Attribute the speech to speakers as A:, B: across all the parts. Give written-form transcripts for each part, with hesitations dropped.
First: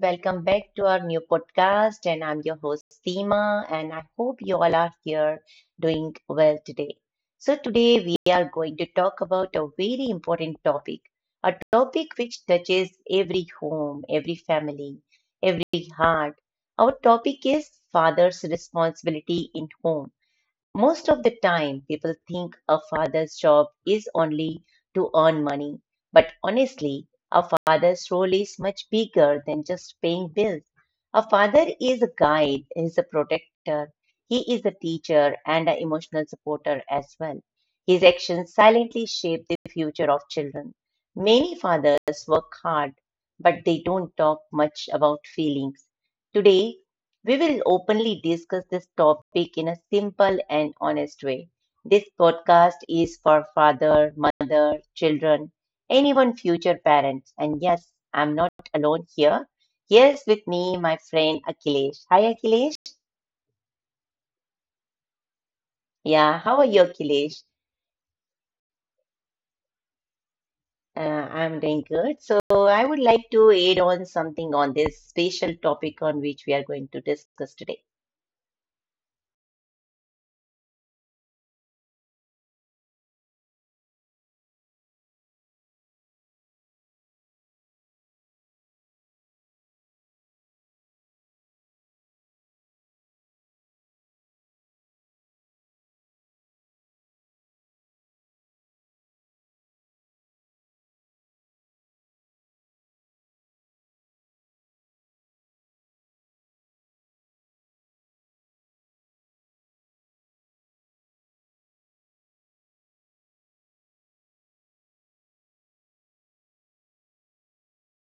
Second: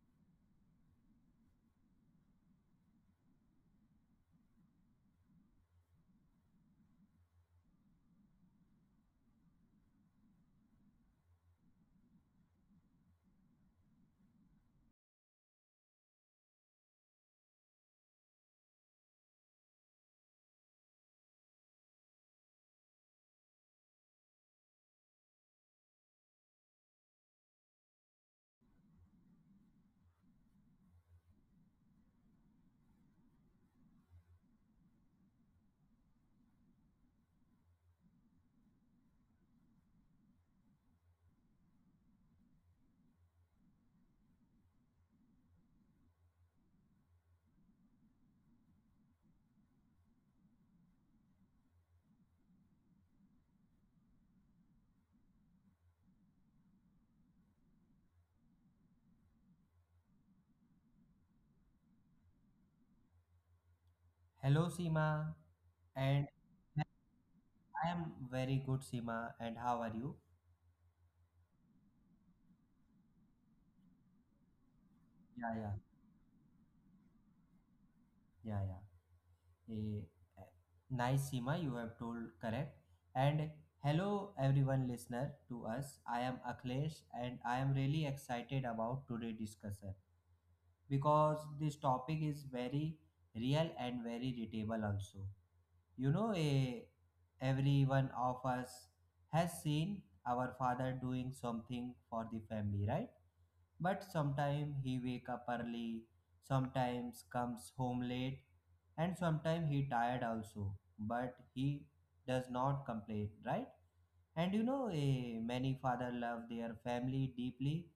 A: Welcome back to our new podcast. And I'm your host, Seema. And I hope you all are here doing well today. So, today we are going to talk about a very important topic, a topic which touches every home, every family, every heart. Our topic is father's responsibility in home. Most of the time, people think a father's job is only to earn money, but honestly, a father's role is much bigger than just paying bills. A father is a guide, he is a protector, he is a teacher, and an emotional supporter as well. His actions silently shape the future of children. Many fathers work hard, but they don't talk much about feelings. Today, we will openly discuss this topic in a simple and honest way. This podcast is for father, mother, children, anyone future parents. And yes, I'm not alone here. Here's with me my friend Akhilesh. Hi Akhilesh.
B: Hello, Seema. And
A: Yeah, how are you Akhilesh?
B: I am very good, Seema. And how are you?
A: I'm doing good. So I would like to add on something on this special
B: Yeah, yeah,
A: topic on which we are going to discuss today.
B: yeah, yeah. a Nice Seema, you have told correct. And hello everyone listener to us. I am Akhilesh and I am really excited about today's discussion because this topic is very real and very relatable also. You know, every one of us has seen our father doing something for the family, right? But sometimes he wake up early, sometimes comes home late, and sometimes he tired also, but he does not complain, right? And you know, many father love their family deeply,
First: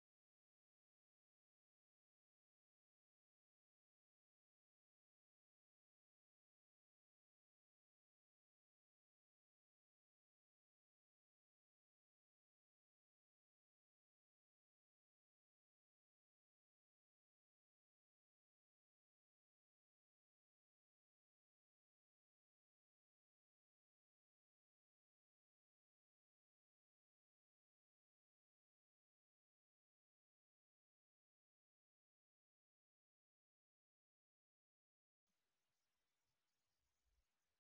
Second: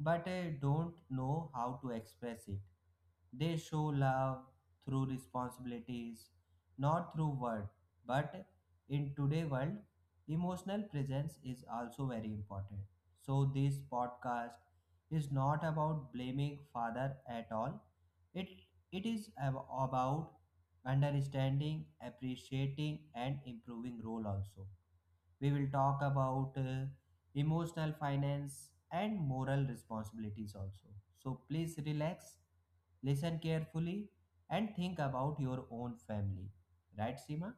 B: but I don't know how to express it. They show love through responsibilities, not through word. But in today world, emotional presence is also very important. So this podcast is not about blaming father at all. It it is about understanding, appreciating, and improving role also. We will talk about emotional finance, and moral responsibilities also. So please relax, listen carefully, and think about your own family. Right, Seema?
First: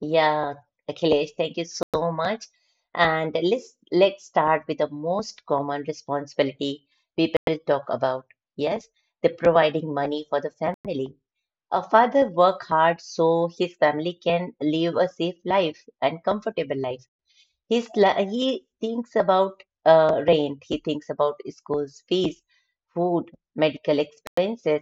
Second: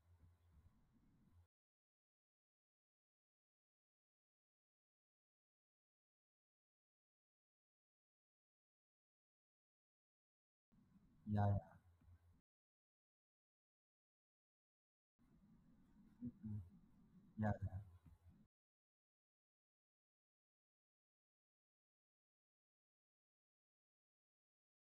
A: Yeah, Akhilesh, thank you so much. And let's start with the most common responsibility people talk about. Yes, the providing money for the family.
B: Yeah,
A: A father work hard so his family can live a safe life and comfortable life.
B: yeah, yeah,
A: He thinks about rent, he thinks about school's fees, food, medical expenses.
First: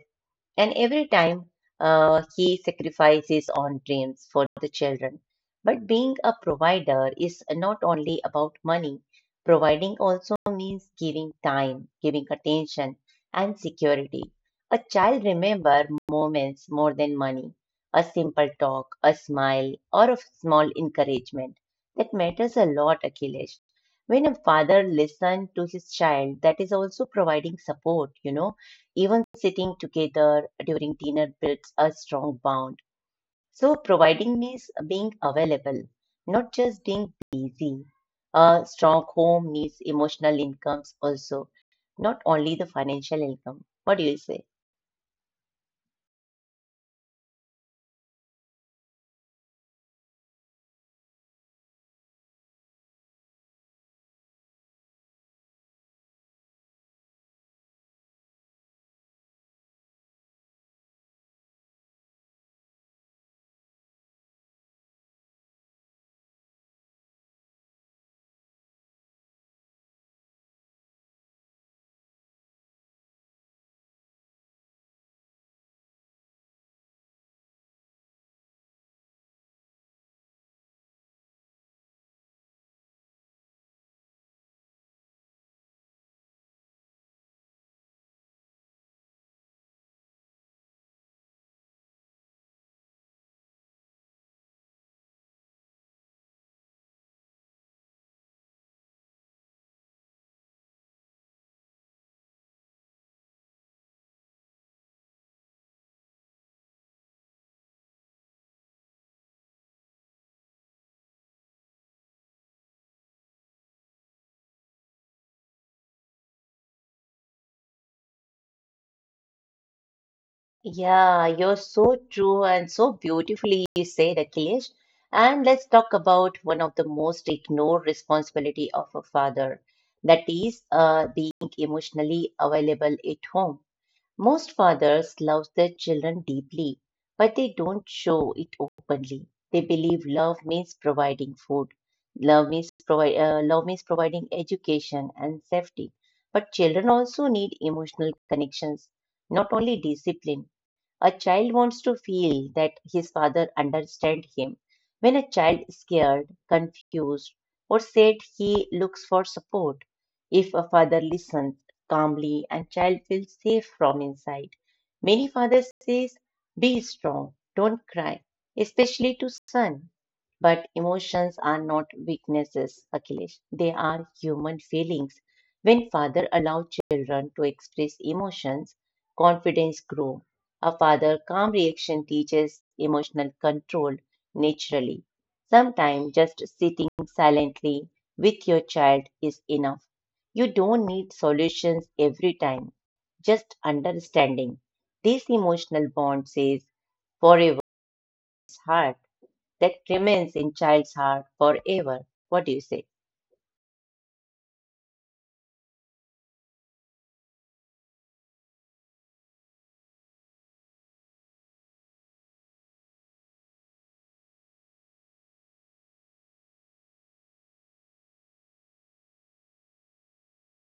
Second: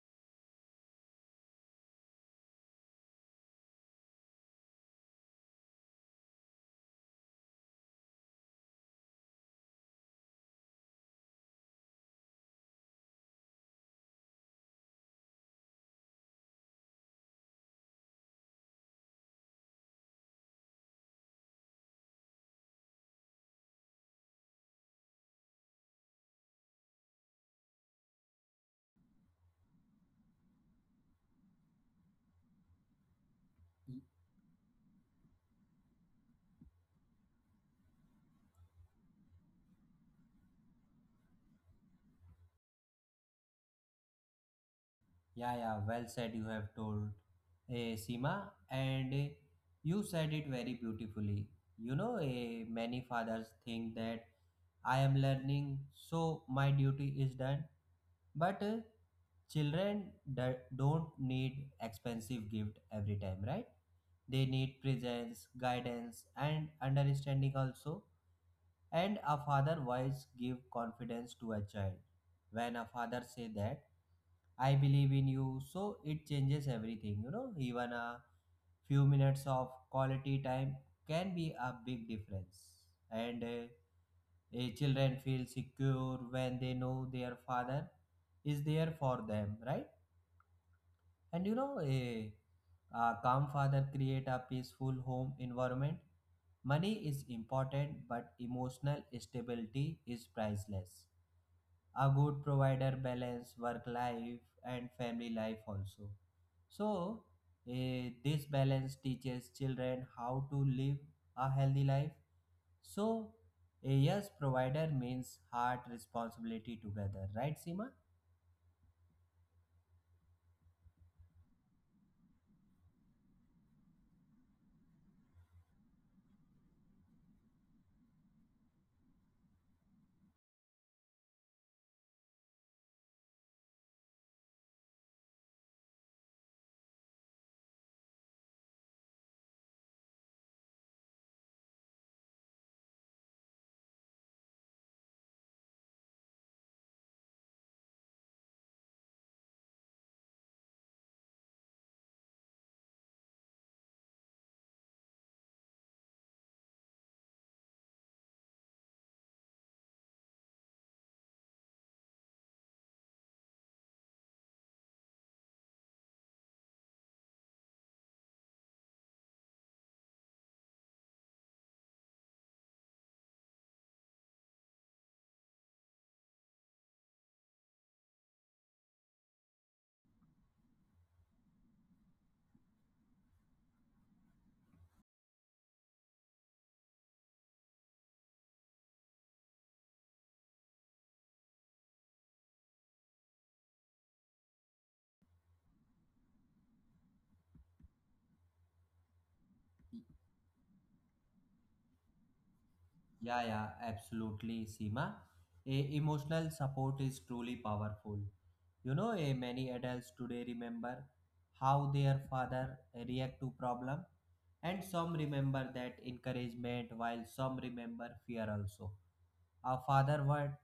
A: And every time he sacrifices on dreams for the children. But being a provider is not only about money, providing also means giving time, giving attention, and security. A child remembers moments more than money, a simple talk, a smile, or a small encouragement. That matters a lot, Akhilesh. When a father listens to his child, that is also providing support, even sitting together during dinner builds a strong bond. So,
B: yeah,
A: providing means being available, not just being busy. A strong home needs emotional incomes also, not only the financial income. What do you say?
B: yeah, yeah. Well said. You have told, Seema, and eh, you said it very beautifully. You know, many fathers think that I am learning, so my duty is done. But children don't need expensive gift every time, right? They need presence, guidance, and understanding also. And a father wise give confidence to a child. When a father say that, I believe in you, so it changes everything. You know, even a few minutes of quality time can be a big difference. And uh, Children feel secure when they know their father is there for them, right? And you know, a calm father create a peaceful home environment. Money is important, but emotional stability is priceless. A good provider balance work life and family life also. So this balance teaches children how to live a healthy life. So a yes, provider means heart responsibility together, right, Sima?
A: Yeah, you're so true and so beautifully you said, Akhilesh. And let's talk about one of the most ignored responsibility of a father, that is, being emotionally available at home. Most fathers love their children deeply, but they don't show it openly. They believe love means providing food, love means providing education and safety. But children also need emotional connections, not only discipline. A child wants to feel that his father understands him. When a child is scared, confused, or sad, he looks for support. If a father listens calmly, a child feels safe from inside. Many fathers says, "Be strong, don't cry," especially to son. But emotions are not weaknesses, Akhilesh. They are human feelings. When father allow children to express emotions, confidence grow. A father calm reaction teaches emotional control naturally. Sometimes just sitting silently with your child is enough. You don't need solutions every time, just understanding. This emotional bond says forever heart that remains in child's heart forever. What do you say?
B: Yeah, yeah, absolutely, Seema. A emotional support is truly powerful. You know, a many adults today remember how their father react to problem, and some remember that encouragement, while some remember fear also. A father word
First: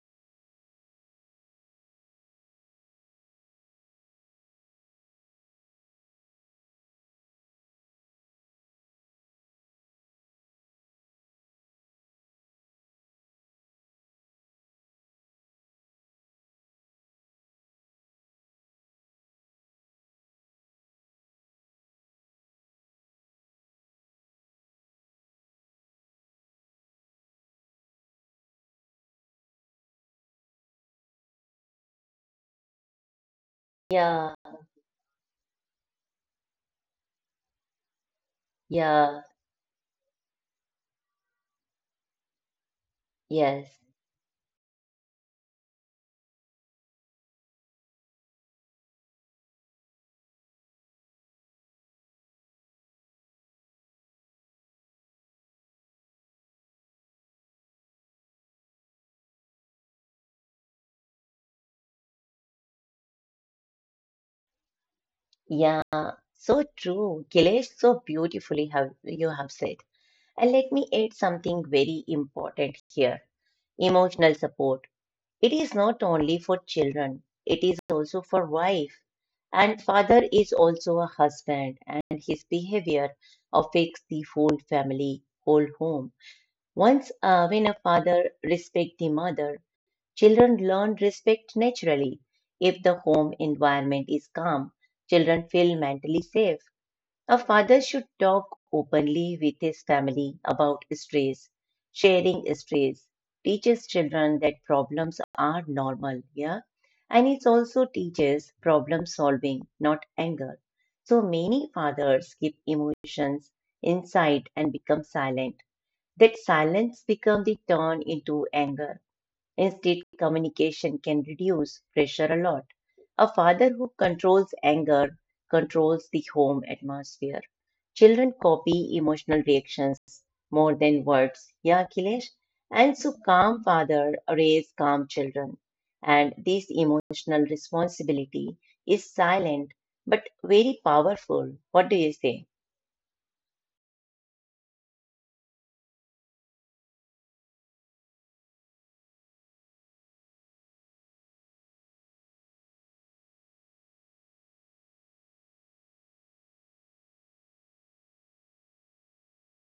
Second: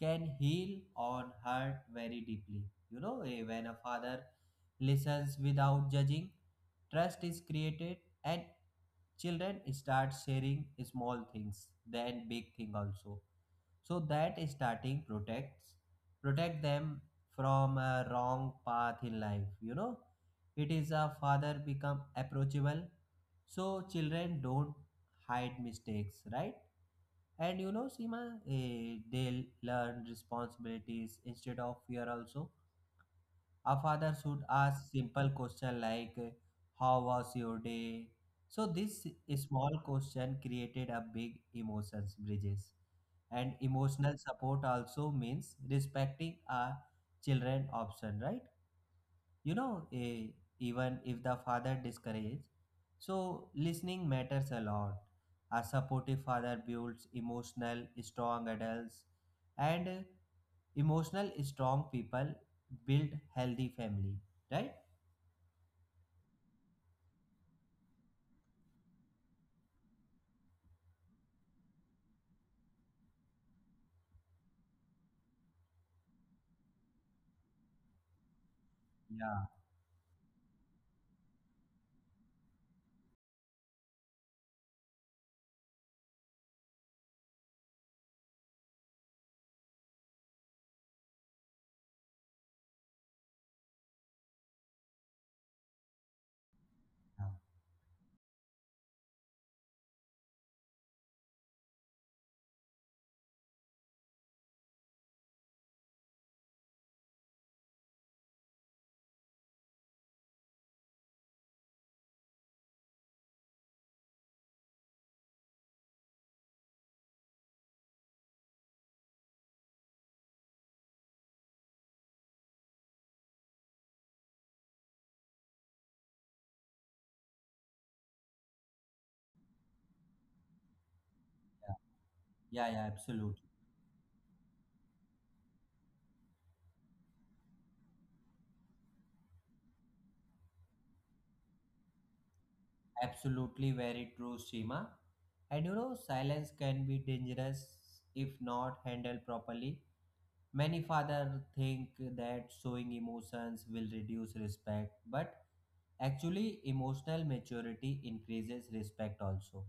B: can heal or hurt very deeply. You know, when a father listens without judging, trust is created, and children start sharing small things then big thing also. So that starting protects protect them from a wrong path in life, you know. It is a father become approachable, so children don't hide mistakes, right? And you know, Sima, they learn responsibilities instead of fear also. A father
A: Yeah,
B: should ask simple question like, how was your day? So this
A: yeah,
B: small question created a big emotions bridges. And
A: yes,
B: emotional support also means respecting a children option, right? You know, even if the father discouraged, so listening matters a lot. A supportive father builds emotional strong adults, and emotional strong people build healthy family, right?
A: yeah. So true, Kilesh, so beautifully have you have said. And let me add something very important here emotional support. It is not only for children, it is also for wife.
B: Yeah,
A: And father is also a husband, and his behavior affects the whole family, whole home. Once, when a father respects the mother, children learn respect naturally. If the home environment is calm, children feel mentally safe.
B: yeah,
A: A father should talk openly with his family about stress. Sharing stress teaches children that problems are normal, yeah? And it also teaches problem solving, not anger. So many fathers keep emotions inside and become silent. That silence becomes the turn into anger. Instead, communication can reduce pressure a lot. A father who controls anger controls the home atmosphere. Children copy emotional reactions more than words. Yeah, Kilesh?
B: yeah, yeah,
A: And so,
B: absolutely.
A: calm father raise calm children. And this emotional responsibility is silent but very powerful. What do you say?
B: Absolutely very true, Seema. And you know, silence can be dangerous if not handled properly. Many fathers think that showing emotions will reduce respect, but actually, emotional maturity increases respect also.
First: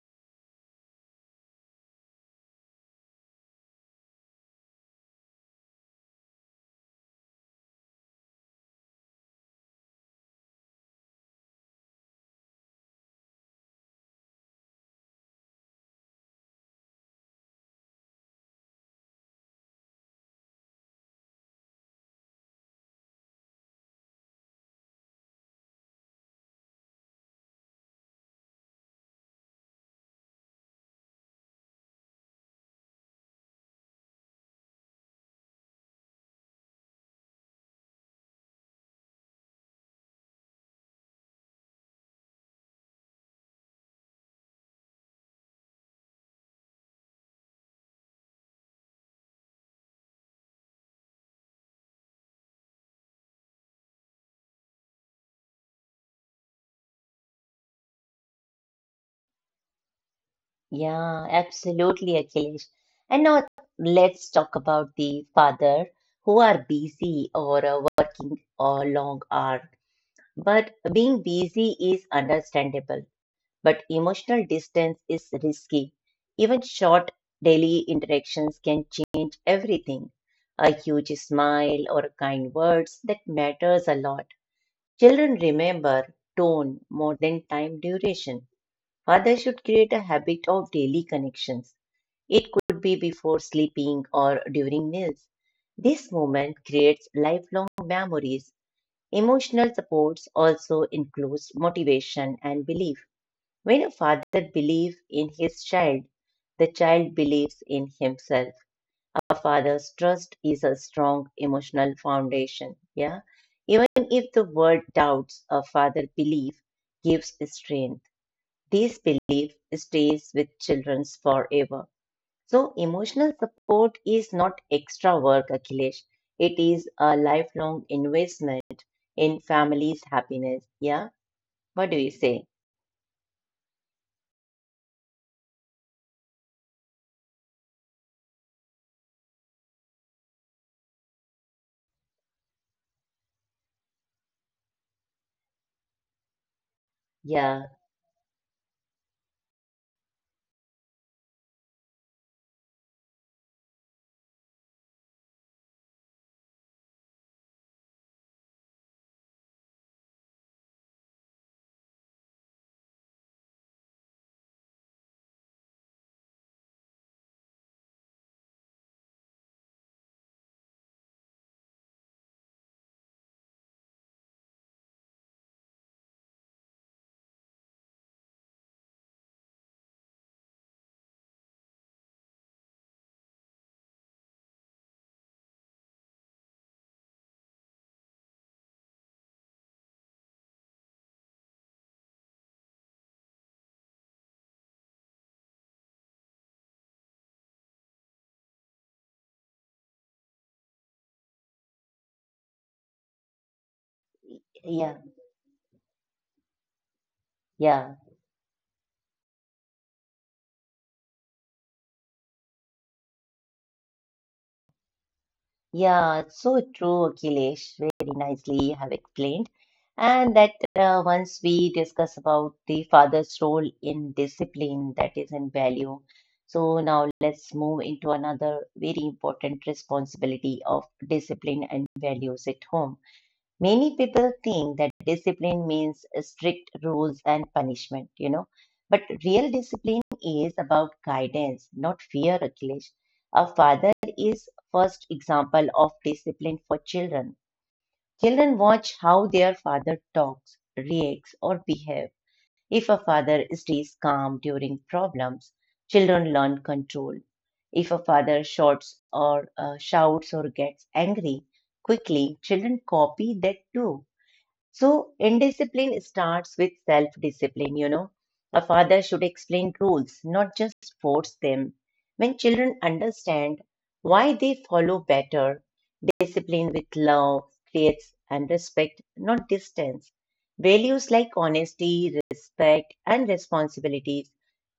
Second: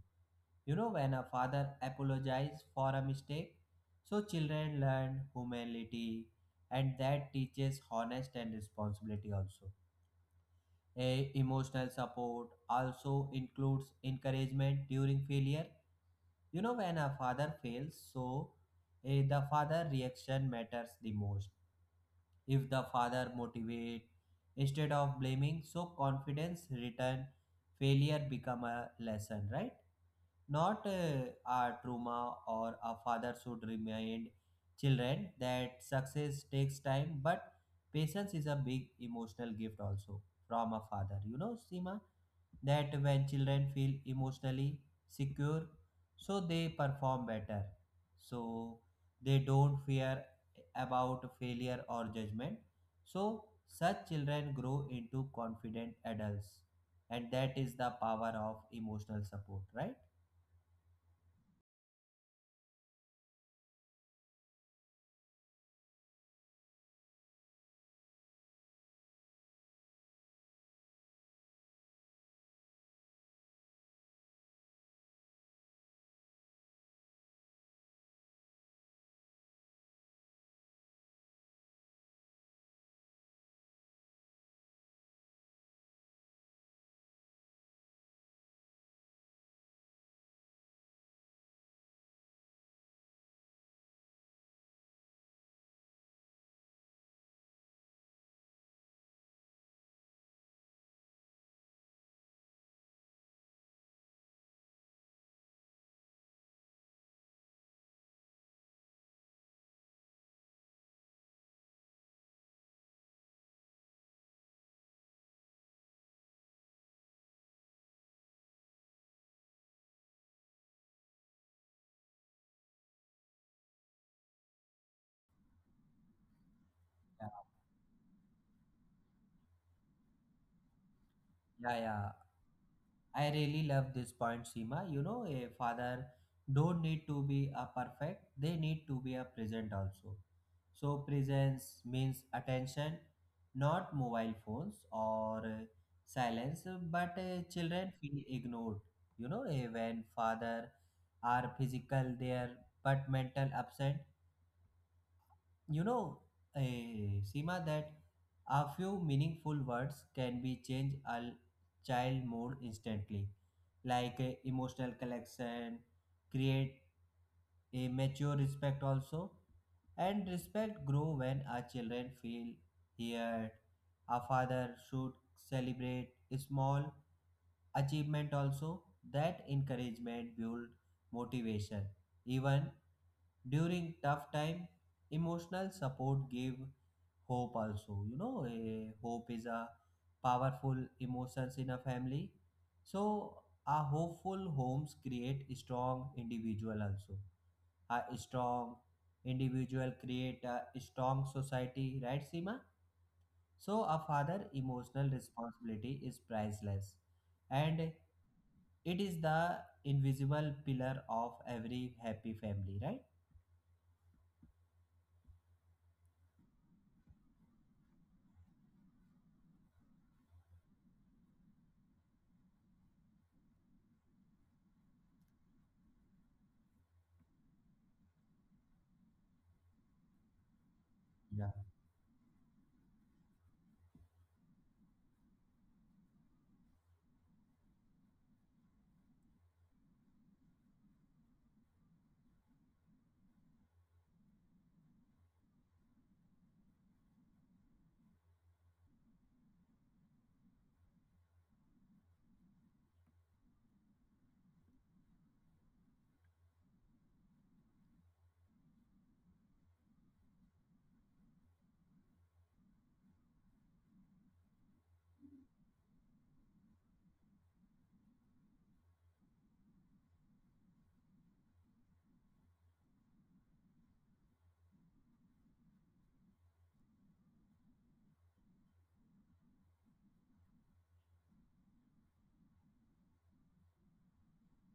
B: You know, when a father apologizes for a mistake, so children learn humility, and that teaches honest and responsibility also. A emotional support also includes encouragement during failure. You know, when a father fails, so the father reaction matters the most. If the father motivate instead of blaming, so confidence return, failure become a lesson, right? Not a trauma. Or a father should remind children that success takes time, but patience is a big emotional gift also from a father. You know, Sima, that when children feel emotionally secure, so they perform better, so they don't fear about failure or judgment. So, such children grow into confident adults, and that is the power of emotional support, right?
A: Yeah, absolutely, Akhilesh. And now let's talk about the father who are busy or working or long hour. But being busy is understandable, but emotional distance is risky. Even short daily interactions can change everything. A huge smile or kind words that matters a lot. Children remember tone more than time duration. Father should create a habit of daily connections it could be before sleeping or during meals. This moment creates lifelong memories. Emotional supports also includes motivation and belief. When a father believes in his child, the child believes in himself. A father's trust is a strong emotional foundation. Yeah. Even if the world doubts, a father belief gives strength. This belief stays with children forever. So emotional support is not extra work, Akhilesh. It is a
B: Yeah,
A: lifelong investment in family's happiness. Yeah.
B: yeah,
A: What do you
B: yeah.
A: say?
B: I really love this point, Seema. You know, a father don't need to be a perfect; they need to be a present also. So presence means attention, not mobile phones or silence. But
A: Yeah.
B: children feel ignored. You know, when father are physical there but mental absent, you know, Seema, that a few meaningful words can be change child mood instantly, like emotional connection, create a mature respect also, and respect grow when our children feel heard. A father should celebrate small achievement also. That encouragement build motivation even during tough time. Emotional support give hope also. You know, hope is a powerful emotions in a family. So a hopeful homes create strong individual also. A strong individual create a strong society, right, Sima? So a father
A: Yeah.
B: emotional responsibility is priceless, and
A: Yeah.
B: it is the invisible pillar of every happy family, right?
A: Yeah. So true, Akhilesh. Very nicely you have explained. And that once we discuss about the father's role in discipline, that is in value. So now let's move into another very important responsibility of
B: Yeah.
A: discipline and values at home. Many people think that discipline means strict rules and punishment, but real discipline is about guidance, not fear, Akhilesh. A father is first example of discipline for children. Children watch how their father talks, reacts, or behaves. If a father stays calm during problems, children learn control. If a father shouts or gets angry quickly, children copy that too. So, indiscipline starts with self discipline. A father should explain rules, not just force them. When children understand why they follow better, discipline with love, creates and respect, not distance. Values like honesty, respect, and responsibilities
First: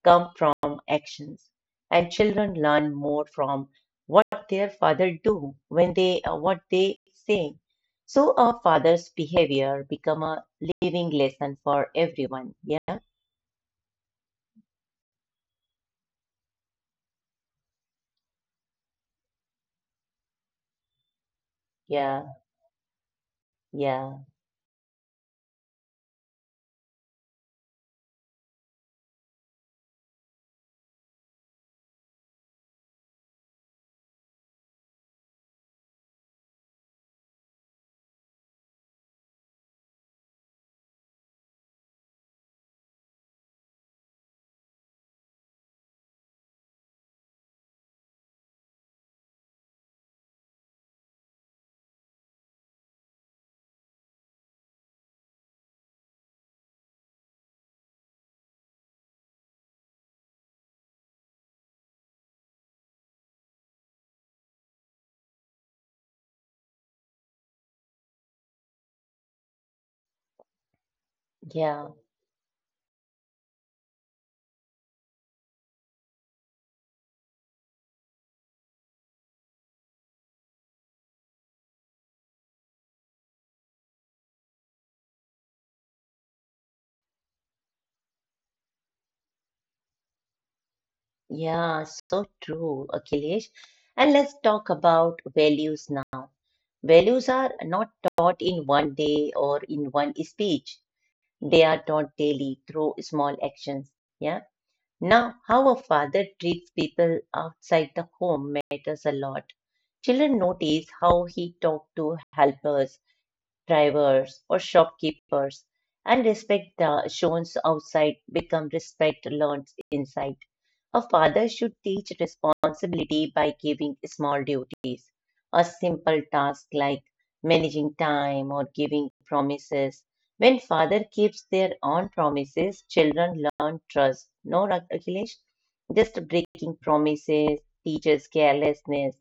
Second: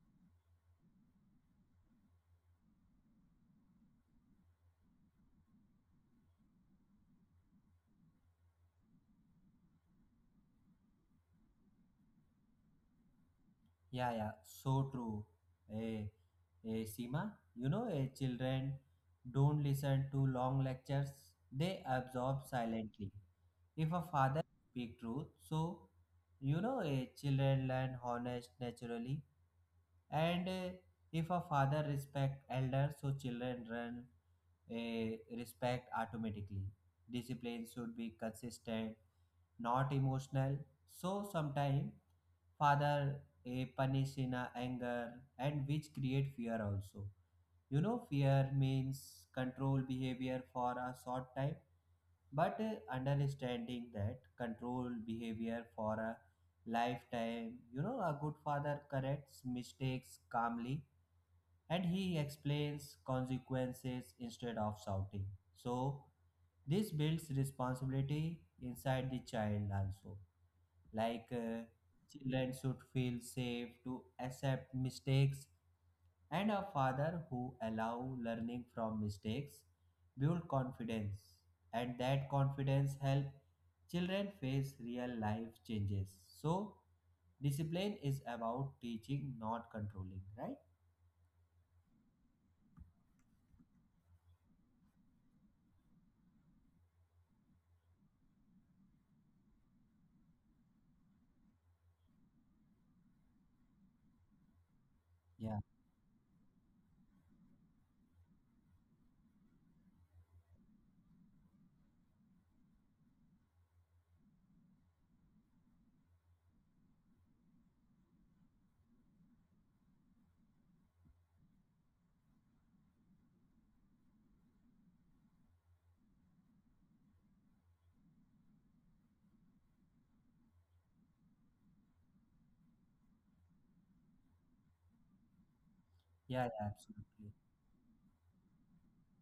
A: come from actions, and children learn more from what their father do when they what they say. So a father's behavior become a living lesson for everyone. Yeah,
B: Yeah, yeah, so true. Eh, Seema, you know, children don't listen to long lectures, they
A: yeah,
B: absorb silently. If a
A: yeah,
B: father speak truth, so you know, children learn honest naturally, and if a father respect elders, so children learn a respect automatically. Discipline should be consistent, not emotional. So sometimes father a punish in a anger and which create fear also. You know, fear means control behavior for a short time, but understanding that control behavior for a lifetime. You know, a good father corrects mistakes calmly and he explains consequences instead of shouting. So, this builds responsibility inside the child also. Like, uh,
A: yeah,
B: Children should feel safe to accept mistakes, and a father who allow learning from mistakes build confidence, and that confidence help children face real life changes. So, discipline is about teaching, not controlling, right?
A: yeah. So true, Akhilesh. And let's talk about values now. Values are not taught in one day or in one speech. They are taught daily through small actions. Yeah. Now,
B: Yeah,
A: how a father treats people outside the home matters a lot. Children notice how he talks to helpers, drivers or shopkeepers, and respect shown outside become respect learned inside. A father should teach responsibility by giving small duties, a simple task like managing time or giving promises. When father keeps their own promises, children learn trust. No, Akhilesh, just
B: yeah, yeah,
A: breaking
B: absolutely.
A: promises teaches carelessness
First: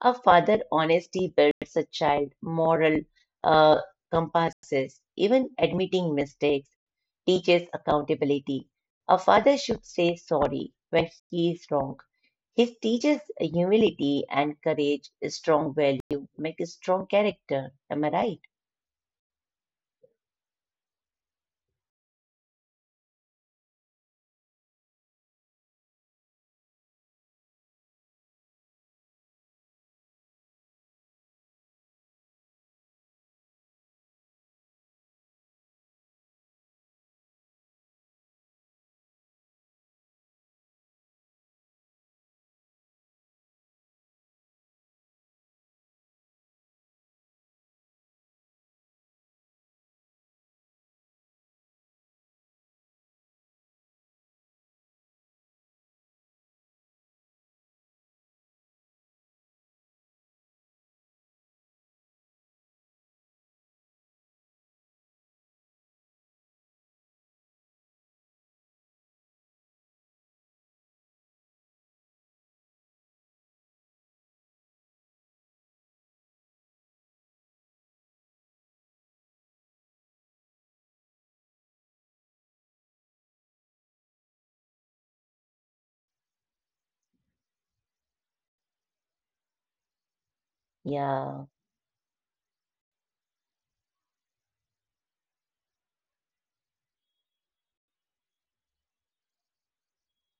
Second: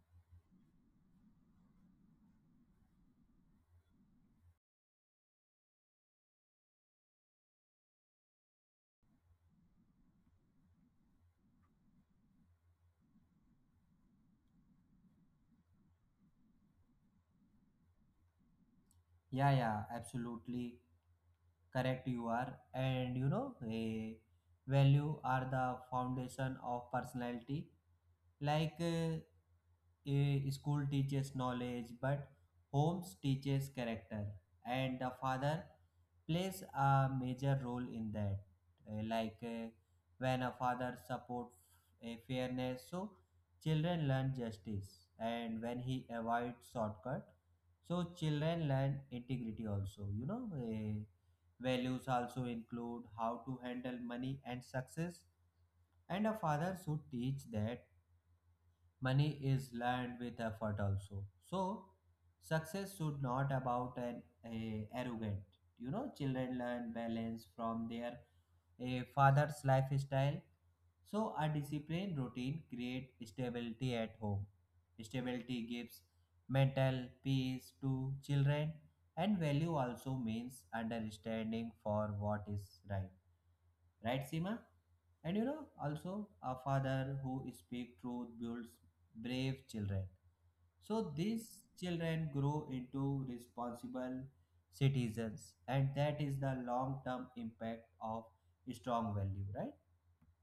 A: a father' honesty builds a child moral uh, compasses. Even admitting mistakes teaches accountability. A father should say sorry when he is wrong. He teaches humility and courage, strong value, make a strong character. Am I right?
B: Yeah, yeah, absolutely correct you are. And you know, a value are the foundation of personality. like uh, a school teaches knowledge, but homes teaches character, and the father plays a major role in that. Uh, like uh, when a father support a fairness, so children learn justice, and when he avoids shortcut, so children learn integrity also. You know, values also include how to handle money and success, and a father should teach that money is learned with effort also. So, success should not about an a arrogant. You know, children learn balance from their a father's lifestyle. So, a disciplined routine create stability at home. Stability gives mental peace to children, and value also means understanding for what is right, right Seema? And you know, also a father who speak truth builds brave children. So these
A: Yeah.
B: children grow into responsible citizens, and that is the long-term impact of strong value, right?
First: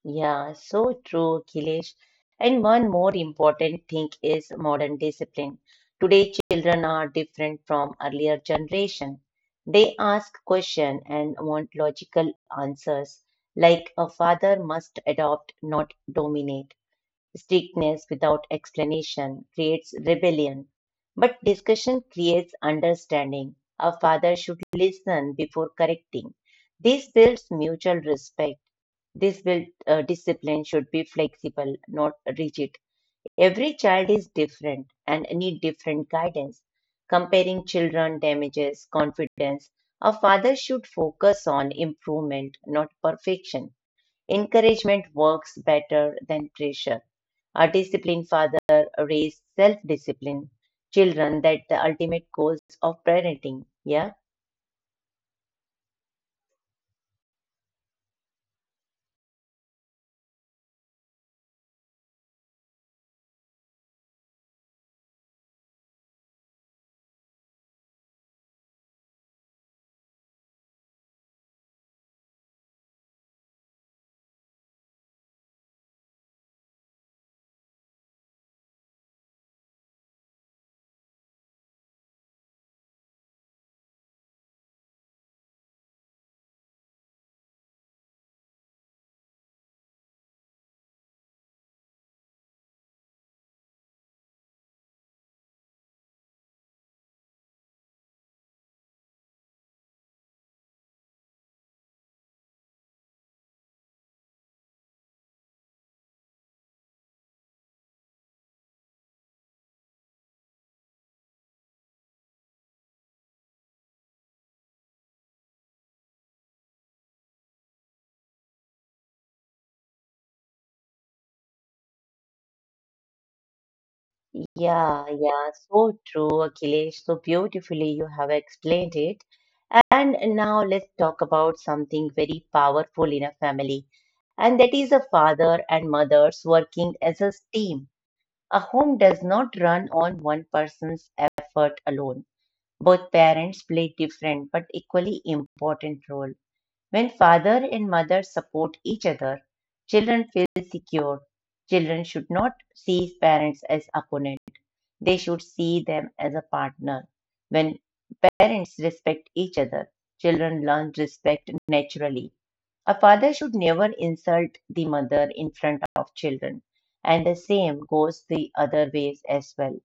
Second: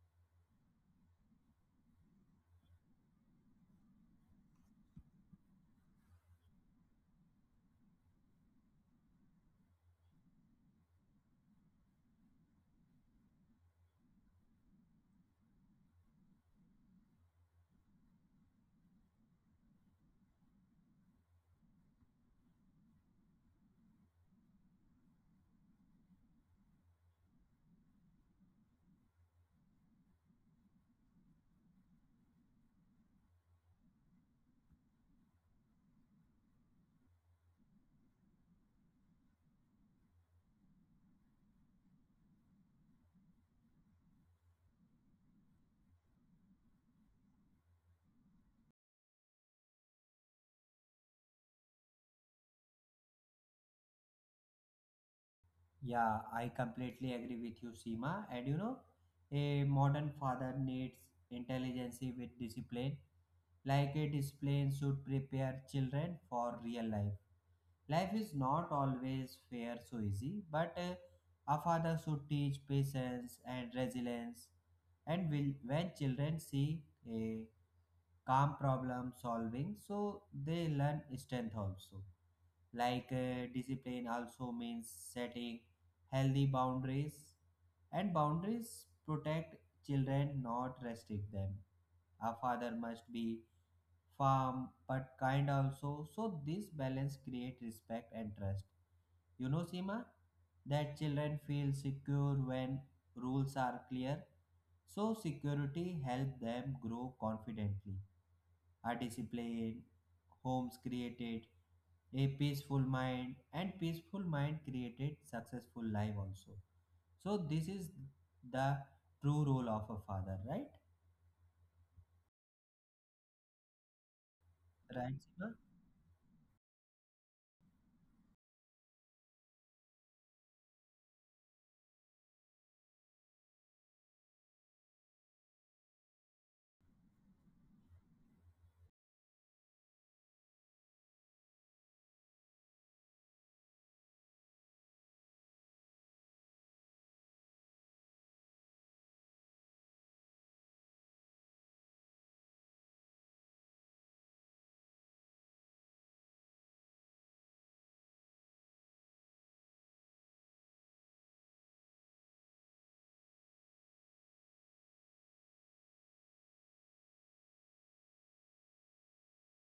A: Yeah, so true, Kilesh. And one more important thing is modern discipline. Today, children are different from earlier generation. They ask questions and want logical answers, like a father must adopt, not dominate. Strictness without explanation creates rebellion, but discussion creates understanding. A father should listen before correcting. This builds mutual respect. This built Discipline should be flexible, not rigid. Every child is different and need different guidance. Comparing children damages confidence. A father should focus on improvement, not perfection. Encouragement works better than pressure. A disciplined father raises self-discipline. Children, that the ultimate goals of parenting. Yeah.
B: Yeah, I completely agree with you, Seema. And you know, a modern father needs intelligence with discipline, like a display should prepare children for real life. Life is not always fair so easy, but a father should teach patience and resilience. And will, when children see a calm problem solving, so they learn strength also. Discipline also means setting healthy boundaries, and boundaries protect children, not restrict them. A father must be firm but kind also. So this balance create respect and trust. You know, Sima, that children feel secure when rules are clear. So security help them grow confidently. A disciplined homes created a peaceful mind, and peaceful mind created successful life also. So this is the true role of a father, right?
A: Yeah,
B: Right,
A: yeah,
B: Seema?
A: so true, Akhilesh. So beautifully you have explained it. And now let's talk about something very powerful in a family, and that is a father and mothers working as a team. A home does not run on one person's effort alone. Both parents play different but equally important role. When father and mother support each other, children feel secure. Children should not see parents as opponents they should see them as a partner. When parents respect each other, children learn respect naturally. A father should never insult the mother in front of children, and the same goes the other ways as well.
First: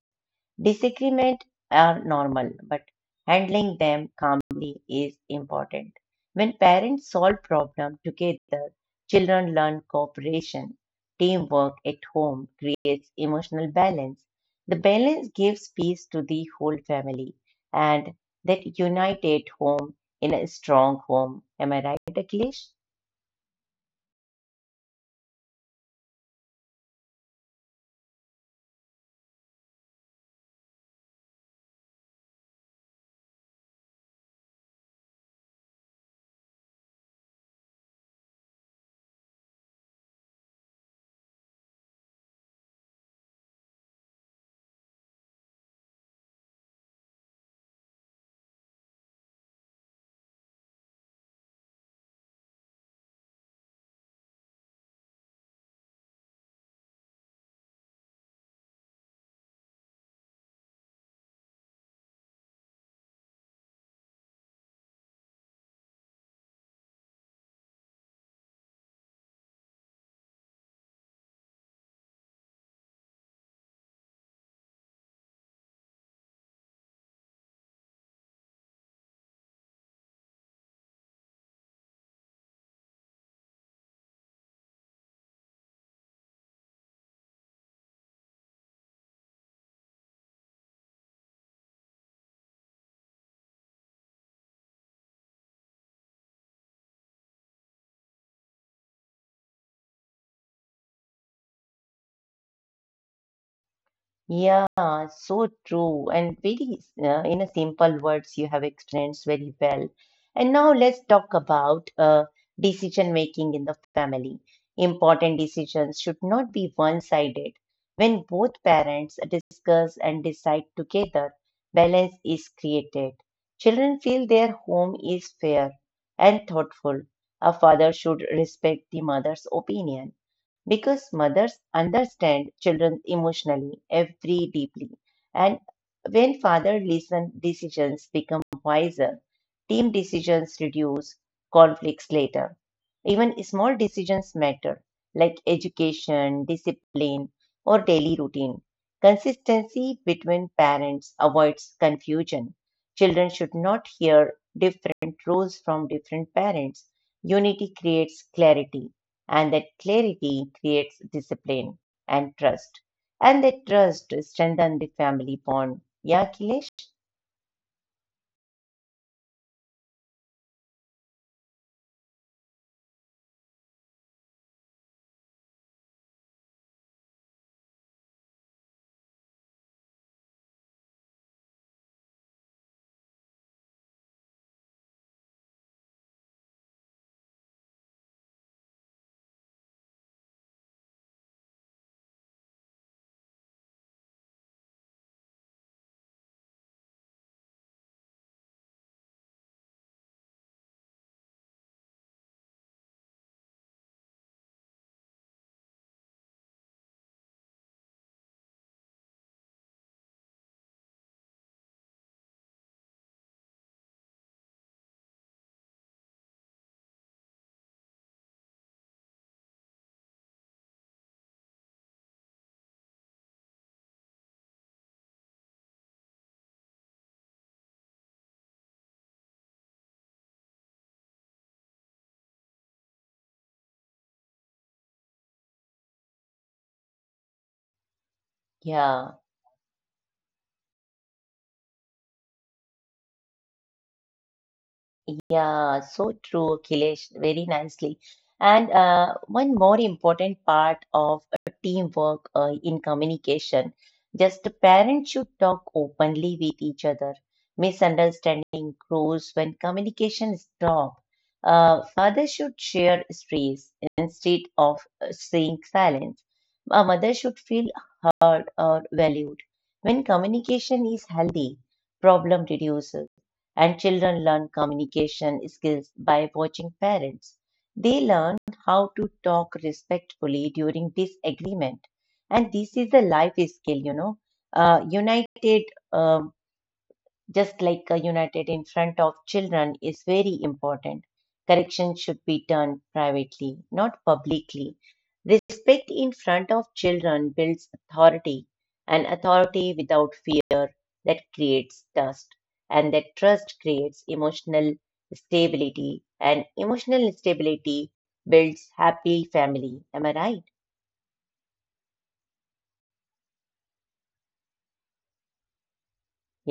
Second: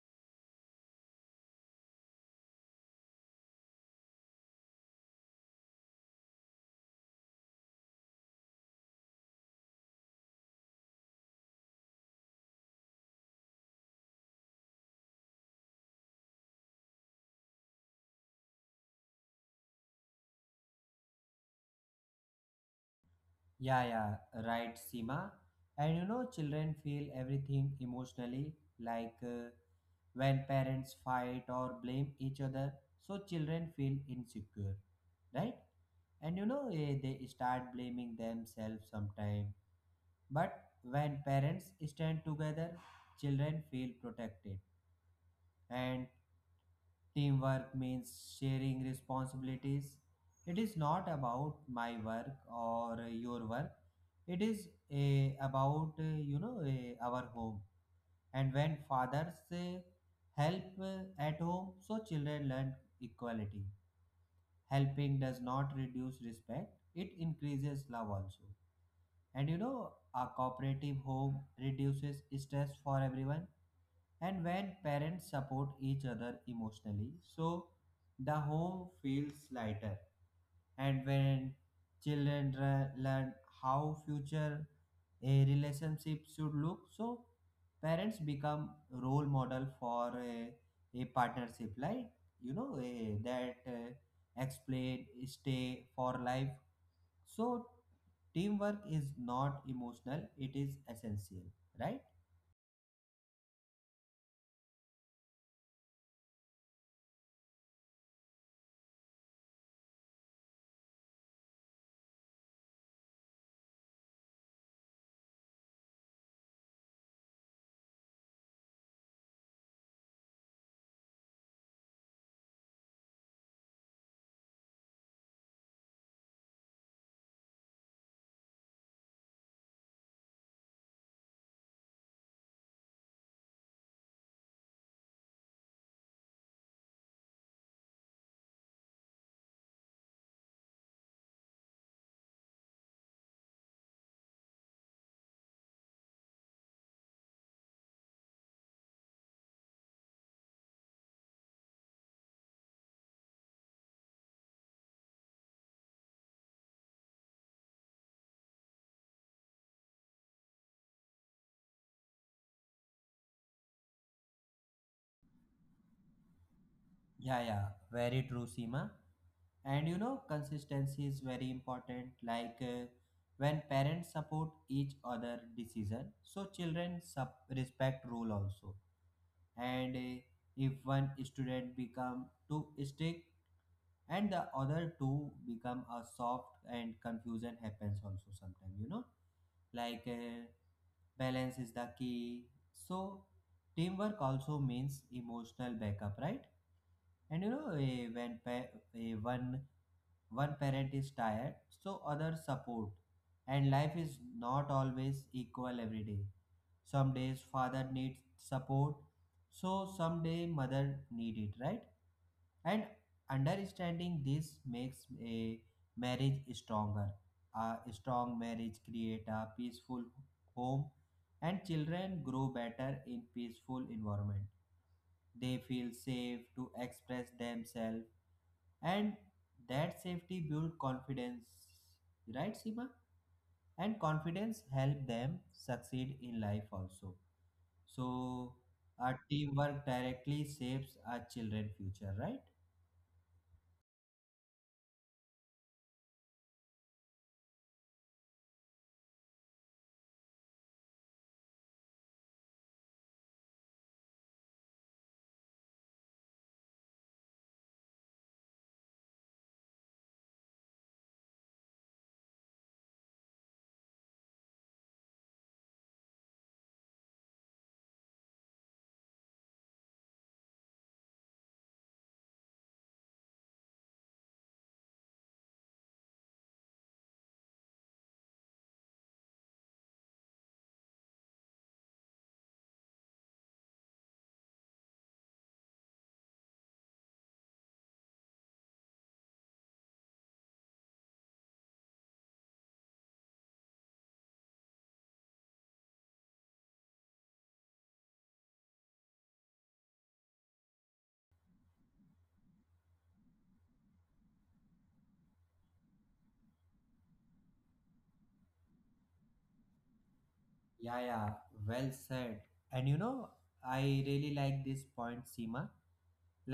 A: Disagreements are normal, but handling them calmly is important. When parents solve problems together, children learn cooperation. Teamwork at home creates emotional balance. The balance gives peace to the whole family, and that united home in a strong home. Am I right, Akhilesh?
B: Yeah, yeah, right, Seema. And you know, children feel everything emotionally, like uh, when parents fight or blame each other. So, children feel insecure, right? And you know, they start blaming themselves sometime. But when parents stand together, children feel protected. And teamwork means sharing responsibilities. It is not about my work or your work. It is about you know our home. And when fathers help at home, so children learn equality. Helping does not reduce respect; it increases love also. And you know, a cooperative home reduces stress for everyone. And when parents support each other emotionally, so the home feels lighter. And when children learn how future a relationship should look, so parents become role model for a partnership. Like you know a, that explain stay for life. So teamwork is not emotional, it is essential, right?
A: Yeah, so true. And very, in a simple words, you have explained very well. And now let's talk about decision making in the family. Important decisions should not be one-sided. When both parents discuss and decide together, balance is created. Children feel their home is fair and thoughtful. A father should respect the mother's opinion because mothers understand children emotionally every deeply and when father listen decisions become wiser team decisions reduce conflicts later even small decisions matter like education discipline or daily routine consistency between parents avoids confusion children should not hear different rules from different parents unity creates clarity and that clarity creates discipline and trust, and that trust strengthens the family bond. Yeah, Kilesh?
B: Yeah, yeah, very true, Sima. And you know consistency is very important, when parents support each other decision so children respect rule also. And if one student become too strict and the other two become a soft, and confusion happens also sometimes, you know. like uh, Balance is the key. So teamwork also means emotional backup, right? And you know, when eh, one one parent is tired, so others support. And life is not always equal every day. Some days father needs support, so some day mother need it, right? And understanding this makes a marriage stronger. A strong marriage create a peaceful home, and children grow better in peaceful environment. They feel safe to express themselves, and that safety build confidence, right, Sima? And confidence help them succeed in life also, so a
A: Yeah.
B: teamwork directly saves our children future, right?
A: Yeah, so true, Akhilesh, very nicely. And One more important part of a teamwork in communication, just the parents should talk openly with each other. Misunderstanding grows when communication is strong. Fathers should share space instead of saying silence. A mother should feel heard or valued. When communication is healthy, problem reduces and children learn communication skills by watching parents. They learn how to talk respectfully during disagreement. And this is a life skill. United uh, just like united in front of children is very important. Correction should be done privately, not publicly. Respect in front of children builds authority, and authority without fear that creates trust, and that trust creates emotional stability, and emotional stability builds happy family. Am I right?
B: Yeah, yeah, well said. And you know, I really like this point, Sima.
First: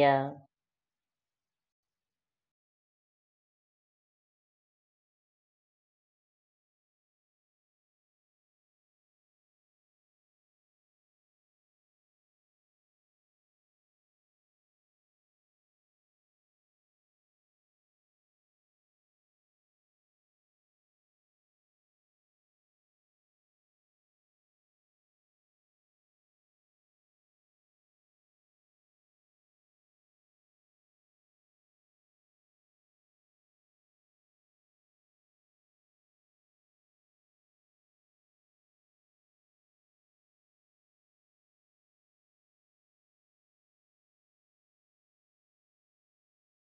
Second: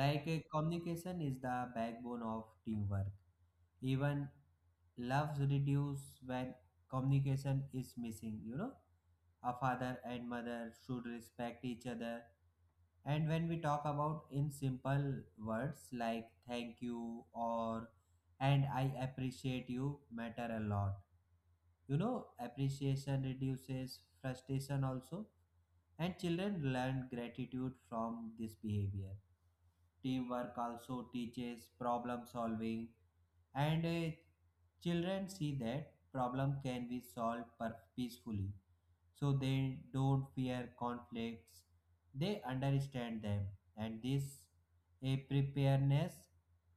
B: Like communication is the backbone of teamwork. Even loves reduce when communication is missing. A father and mother should respect each other. And when we talk about in simple words like thank you or and I appreciate you matter a lot. You know, appreciation reduces frustration also, and children learn gratitude from this behavior. Teamwork also teaches problem solving, and children see that problem can be solved peacefully. So they don't fear conflicts, they understand them, and this a preparedness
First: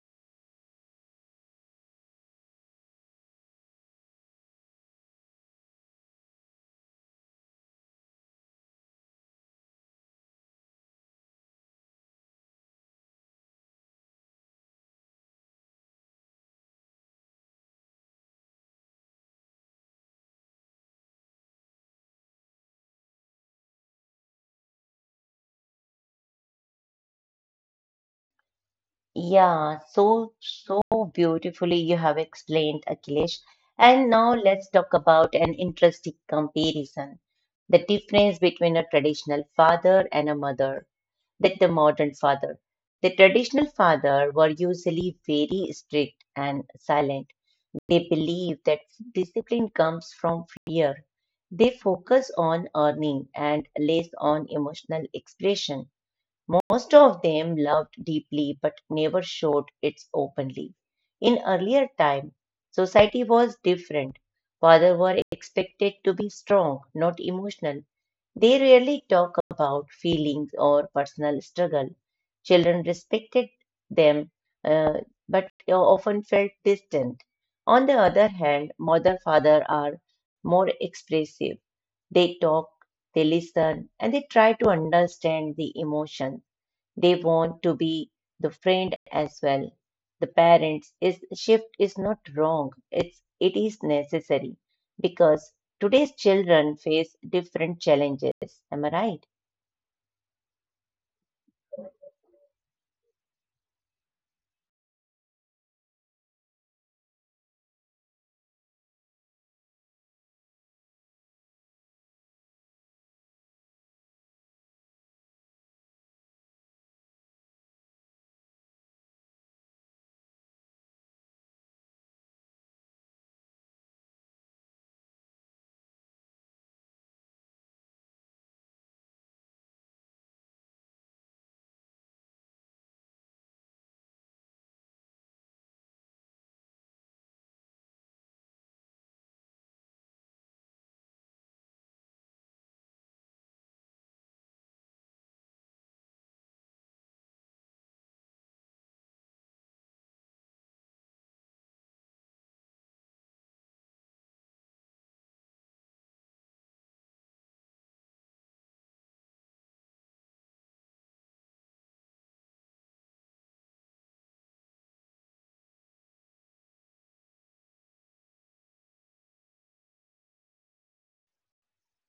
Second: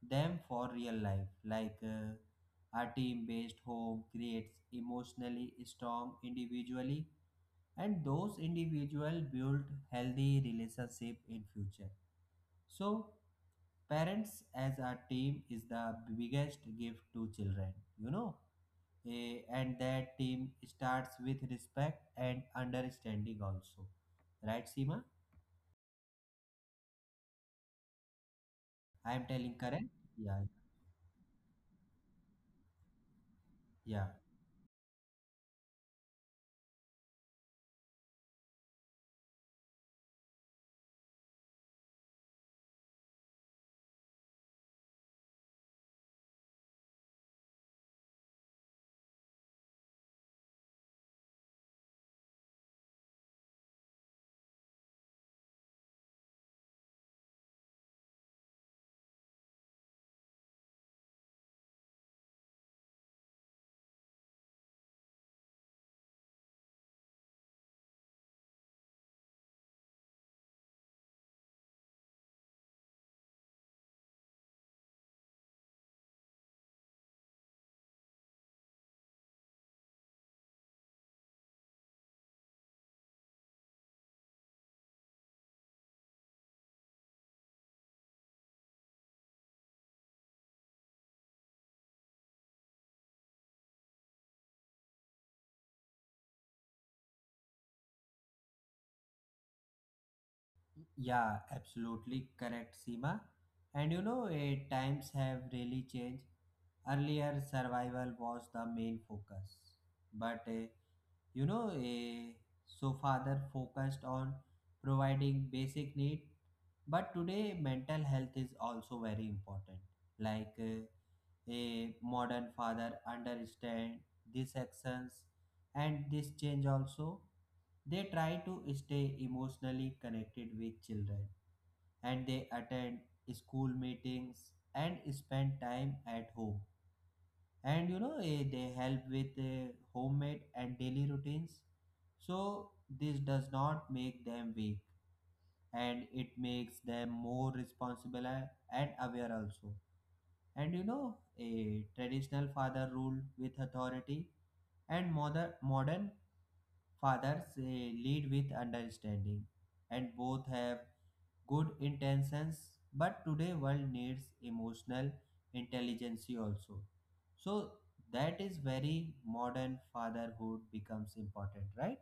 B: them for real life. Like a team based home creates emotionally strong individually, and those individual build healthy relationship in future. So parents as a team is the biggest gift to children. Eh, and that team starts with respect and understanding also, right, Seema? I am telling
A: Yeah,
B: correct?
A: so
B: Yeah,
A: so beautifully you have explained, Akhilesh.
B: yeah,
A: And now let's talk about an interesting comparison, the difference between a traditional father and a mother, that the modern father. The traditional father were usually very strict and silent. They believe that discipline comes from fear. They focus on earning and less on emotional expression. Most of them loved deeply but never showed it openly. In earlier time, society was different. Fathers were expected to be strong, not emotional. They rarely talk about feelings or personal struggle. Children respected them, uh, but often felt distant. On the other hand, mother father are more expressive. They talk, they listen, and they try to understand the emotions. They want to be the friend as well. The parents is shift is not wrong. It is necessary because today's children face different challenges. Am I right?
B: yeah, absolutely correct, Seema. And you know, times have really changed. Earlier, survival was the main focus, but you know eh, so father focused on providing basic need, but today mental health is also very important. Like a modern father understand these actions and this change also. They try to stay emotionally connected with children, and they attend school meetings and spend time at home. And they help with homemade and daily routines. So this does not make them weak, and it makes them more responsible and aware also. And you know, a traditional father ruled with authority, and modern fathers lead with understanding, and both have good intentions, but today world needs emotional intelligence also. So that is very modern fatherhood becomes important, right?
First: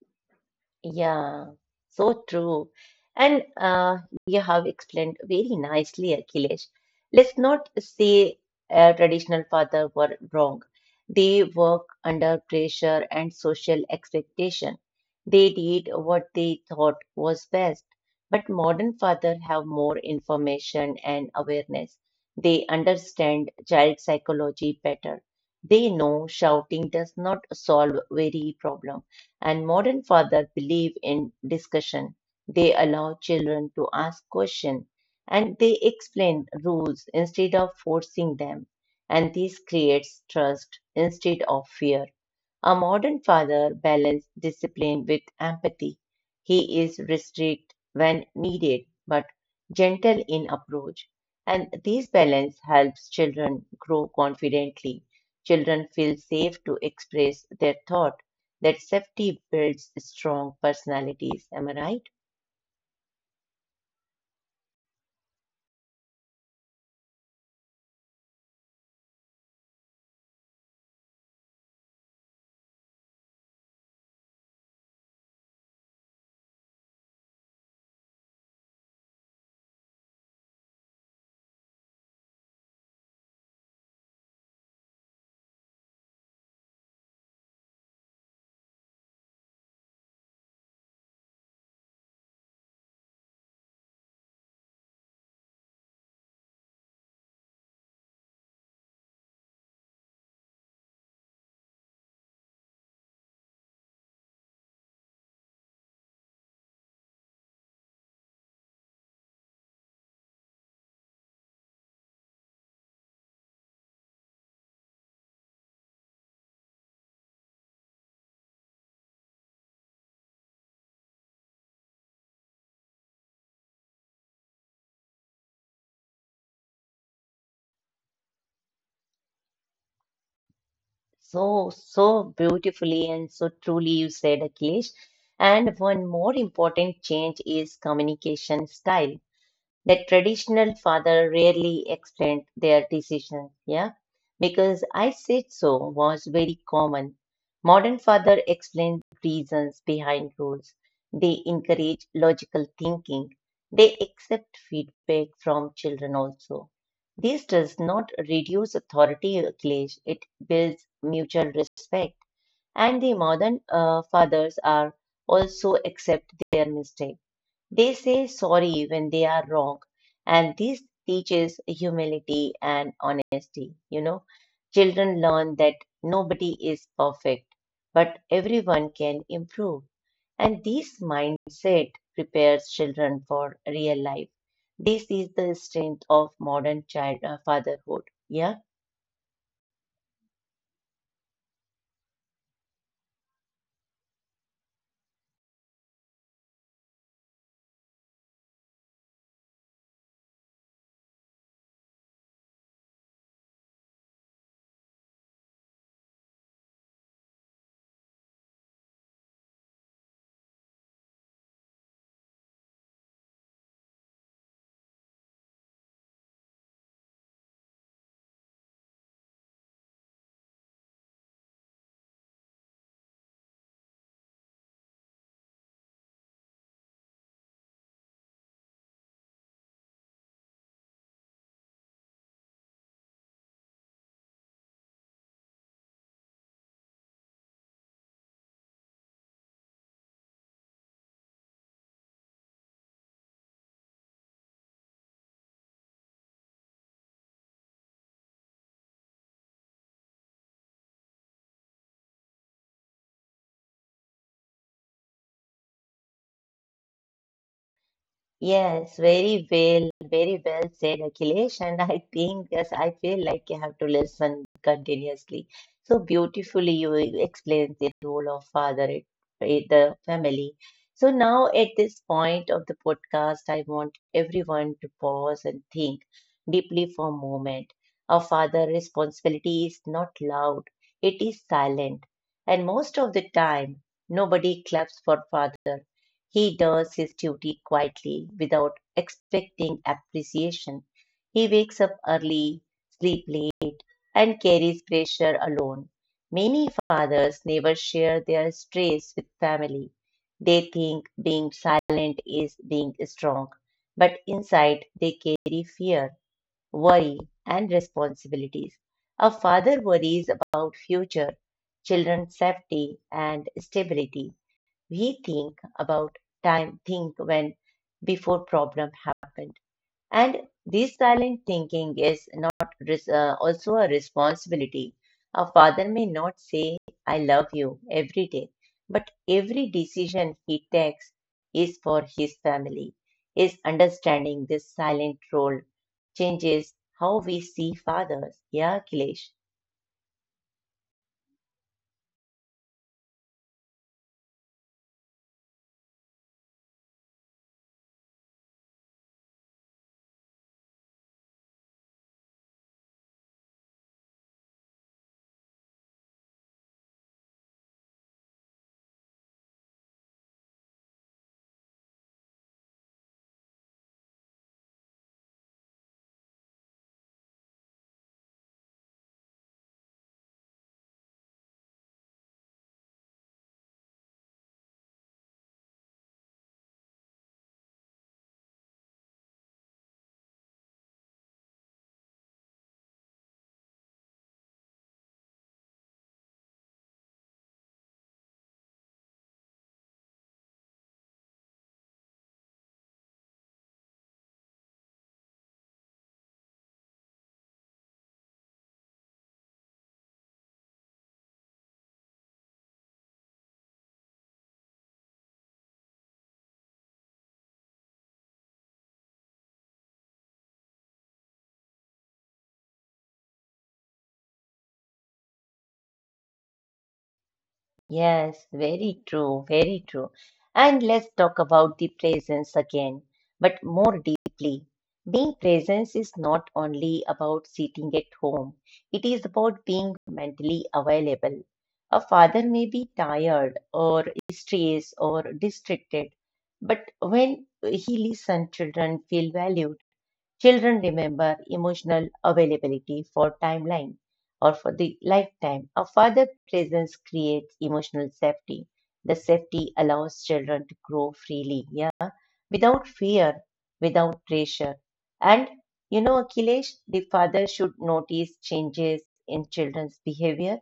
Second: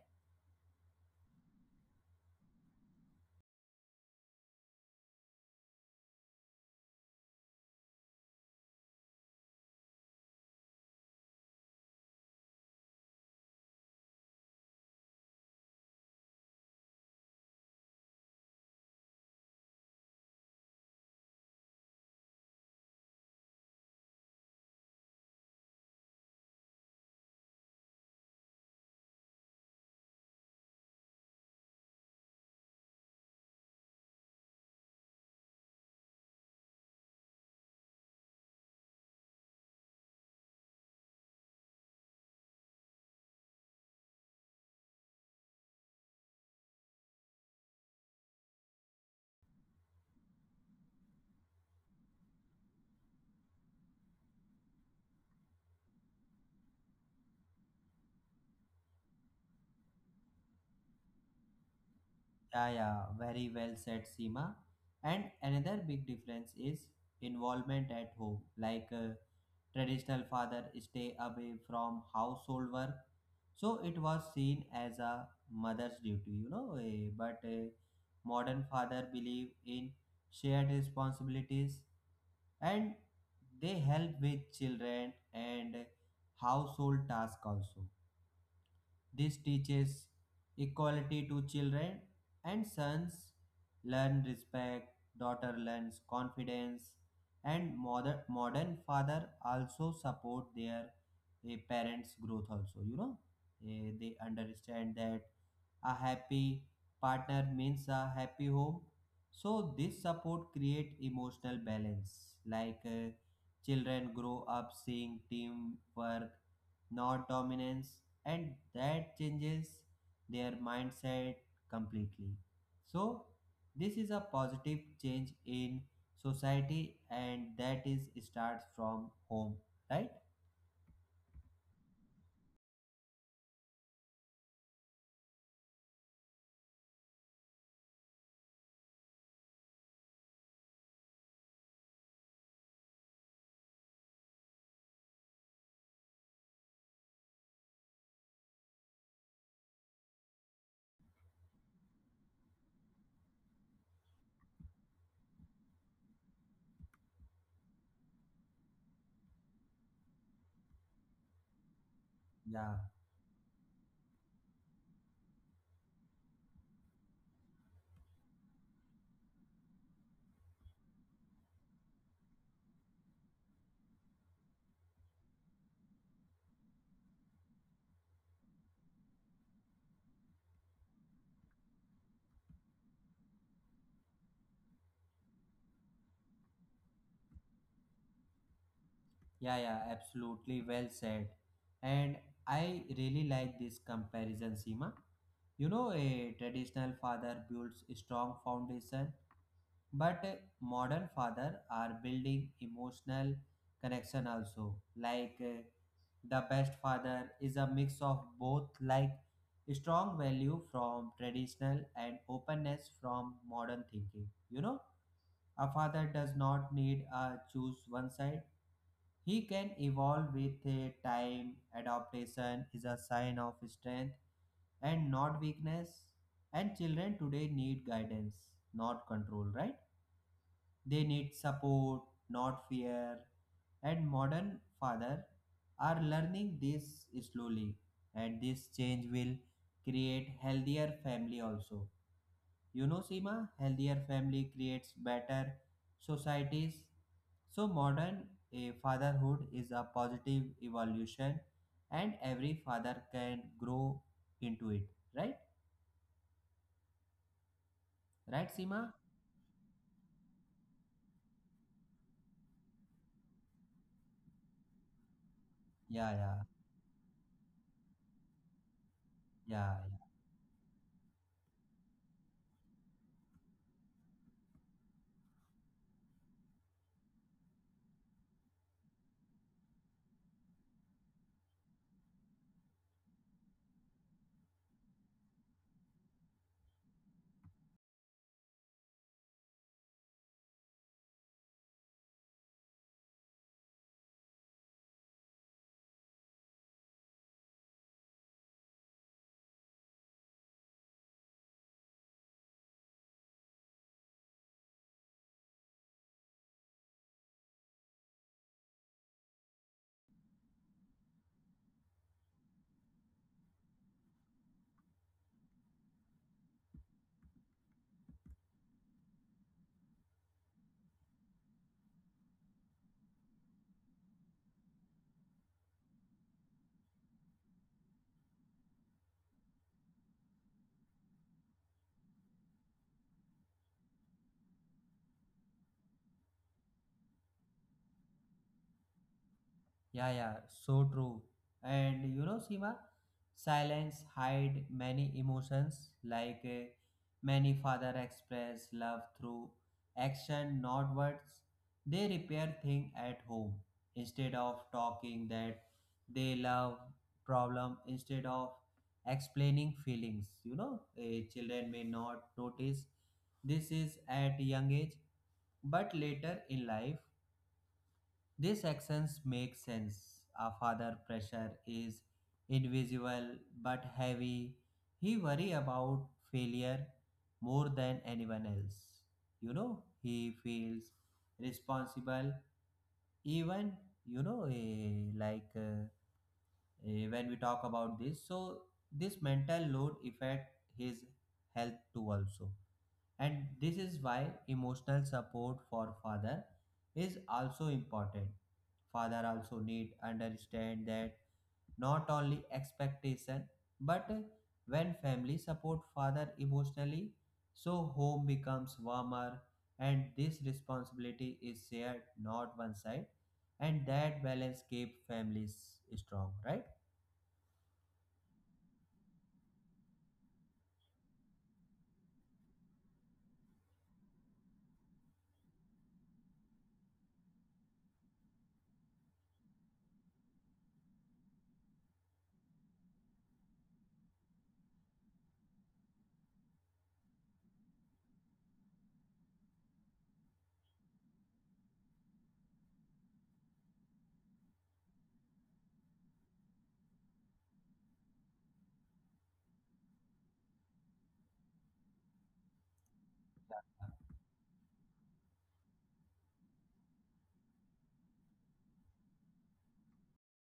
A: Yeah, so true. And you have explained very nicely, Akhilesh. Let's not say traditional father were wrong. They work under pressure and social expectation. They did what they thought was best. But modern father have more information and awareness. They understand child psychology better. They know shouting does not solve very problem and modern fathers believe in discussion. They allow children to ask questions and they explain rules instead of forcing them. And this creates trust instead of fear. A modern father balances discipline with empathy. He is restrict when needed, but gentle in approach. And this balance helps children grow confidently. Children feel safe to express their thought. That safety builds strong personalities. Am I right?
B: Yeah, yeah, very well said, Seema. And another big difference is involvement at home. Like traditional father stay away from household work, so it was seen as a mother's duty. But modern father believe in shared responsibilities, and they help with children and household task also. This teaches equality to children, and sons learn respect, daughter learns confidence, and modern father also support their parents' growth also. You know, eh, they understand that a happy partner means a happy home. So this support create emotional balance. Like children grow up seeing teamwork, not dominance, and that changes their mindset completely. So this is a positive change in society, and that is starts from home, right?
A: So, so beautifully and so truly you said, Akhilesh. And one more important change is communication style. The traditional father rarely explained their decision, yeah, because I said so was very common. Modern father explain reasons behind rules. They encourage logical thinking. They accept feedback from children also. This does not reduce authority, clash. It builds mutual respect.
B: Yeah,
A: And the modern fathers are also accept their mistakes. They say sorry when they are wrong, and this teaches humility and honesty. You know children learn that nobody is perfect, but everyone can improve. And this mindset prepares children for real life. This is the strength of modern child fatherhood. Yeah.
B: yeah, yeah, absolutely well said. And I really like this comparison, Seema. You know, a traditional father builds a strong foundation, but a modern father are building emotional connection also, like the best father is a mix of both, like strong value from traditional and openness from modern thinking. You know, a father does not need choose one side. He can evolve with time. Adaptation is a sign of strength and not weakness. And children today need guidance, not control, right? They need support, not fear. And modern fathers are learning this slowly, and this change will create healthier family also. You know, Seema, healthier family creates better societies. So modern fatherhood is a positive evolution, and every father can grow into it. Right? Right, Seema?
A: Yes, very well, very well said, Akhilesh. And I think, yes, I feel like you have to listen continuously. So
B: Yeah, yeah,
A: beautifully, you explained the role of father in
B: yeah.
A: the family. So now, at this point of the podcast, I want everyone to pause and think deeply for a moment. A father responsibility is not loud, it is silent. And most of the time, nobody claps for father. He does his duty quietly without expecting appreciation. He wakes up early, sleeps late, and carries pressure alone. Many fathers never share their stress with family. They think being silent is being strong, but inside they carry fear, worry, and responsibilities. A father worries about future, children's safety, and stability we think about time think when before problem happened and this silent thinking is not also a responsibility. A father may not say I love you every day, but every decision he takes is for his family. Is understanding this silent role changes how we see fathers, yeah, Kilesh?
B: Yeah, yeah, so true. And you know, Seema, silence hide many emotions. Like many father express love through action, not words. They repair thing at home instead of talking that they love problem instead of explaining feelings. You know, children may not notice this is at young age, but later in life these actions make sense. A father pressure is invisible but heavy. He worry about failure more than anyone else. You know, he feels responsible even, you know eh, like when we talk about this, so this mental load affect his health too also, and this is why emotional support for father is also important. Father also need understand that not only expectation but when family support father emotionally, so home becomes warmer, and this responsibility is shared, not one side, and that balance keep families strong, right?
A: Yes, very true, very true. And let's talk about the presence again, but more deeply. Being presence is not only about sitting at home, it is about being mentally available. A father may be tired or stressed or distracted, but when he listens, children feel valued. Children remember emotional availability for timeline or for the lifetime. A father presence creates emotional safety. The safety allows children to grow freely, yeah, without fear, without pressure. And You know, Akhilesh, the father should notice changes in children's behavior,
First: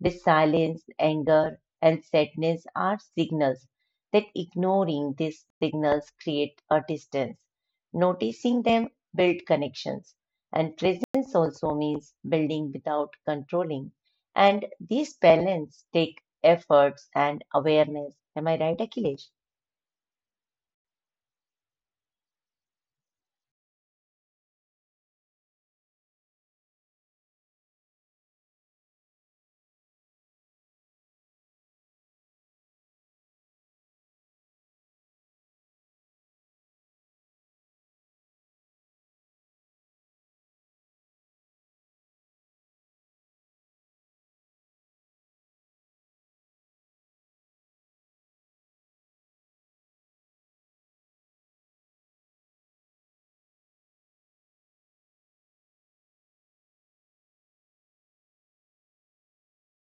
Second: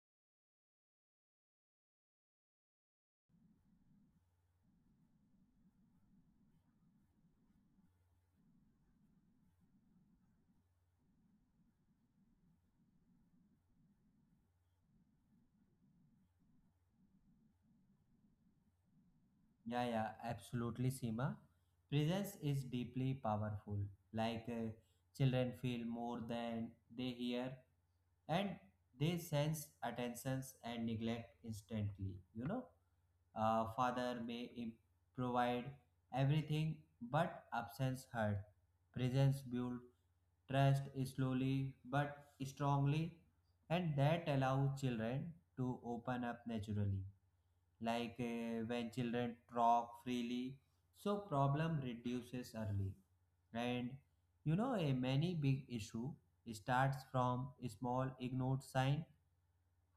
A: this silence, anger, and sadness are signals that ignoring these signals create a distance. Noticing them build connections, and presence also means building without controlling. And this balance take efforts and awareness. Am I right, Akhilesh?
B: Yeah, yeah, absolutely, Seema. Presence is deeply powerful. Like children feel more than they hear, and they sense attentions and neglect instantly. You know, father may provide everything, but absence hurt. Presence build trust slowly but strongly, and that allows children to open up naturally. Like when children talk freely, so problem reduces early. And you know, a many big issue starts from a small ignored sign.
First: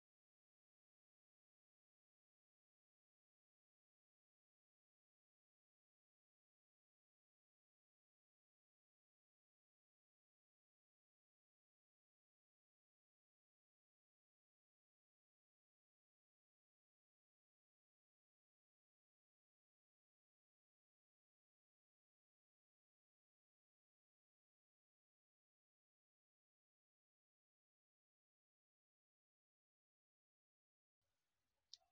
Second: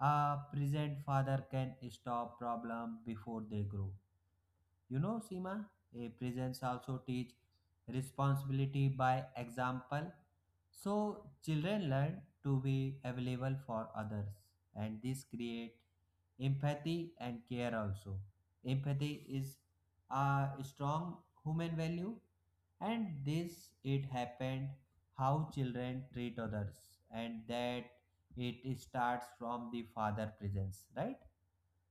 B: A present father can stop problem before they grow. You know, Seema, a presence also teach responsibility by example. So children learn to be available for others, and this create empathy and care also. Empathy is a strong human value, and this it happened how children treat others, and that it starts from the father presence, right?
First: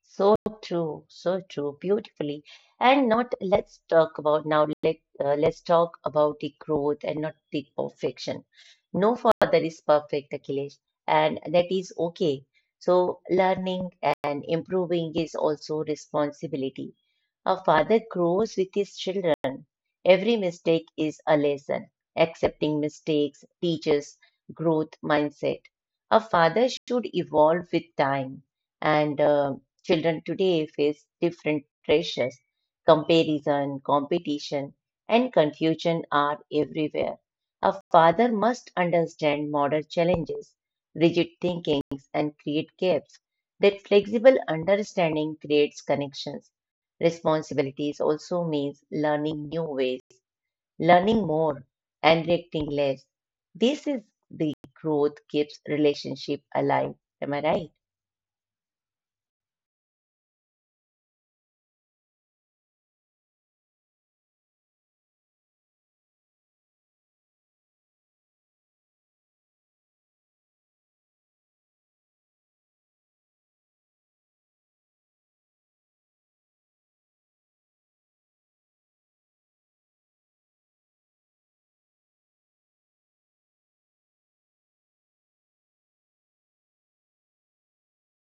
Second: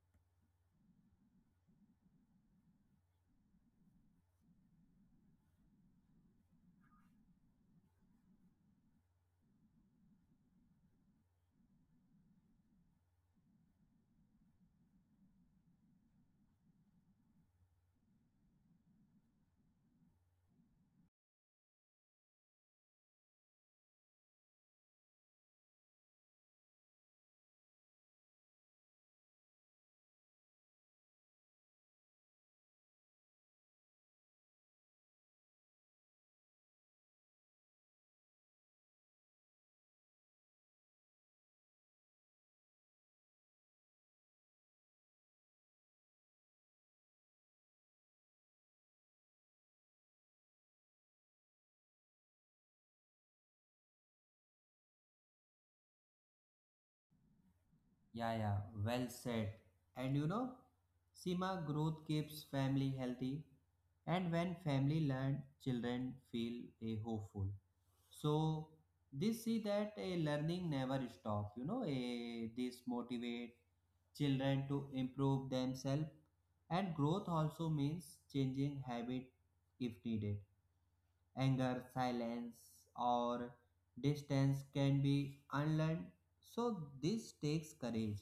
A: So so true, beautifully. And not let's talk about let's talk about the growth and not the perfection. No father is perfect, Akhilesh, and that is okay. So, learning and improving is also responsibility. A father grows with his children. Every mistake is a lesson. Accepting mistakes teaches growth mindset. A father should evolve with time and children today face different pressures. Comparison, competition, and confusion are everywhere. A father must understand modern challenges, rigid thinkings, and create gaps. That flexible understanding creates connections. Responsibilities also means learning new ways, learning more, and reacting less. This is the growth keeps relationship alive. Am I right?
B: Yeah, yeah, well said. And you know, Sima, growth keeps family healthy, and when family learn, children feel a hopeful. So they see that a learning never stop. You know, a this motivate children to improve themselves, and growth also means changing habit if needed. Anger, silence, or distance can be unlearned. So this takes courage.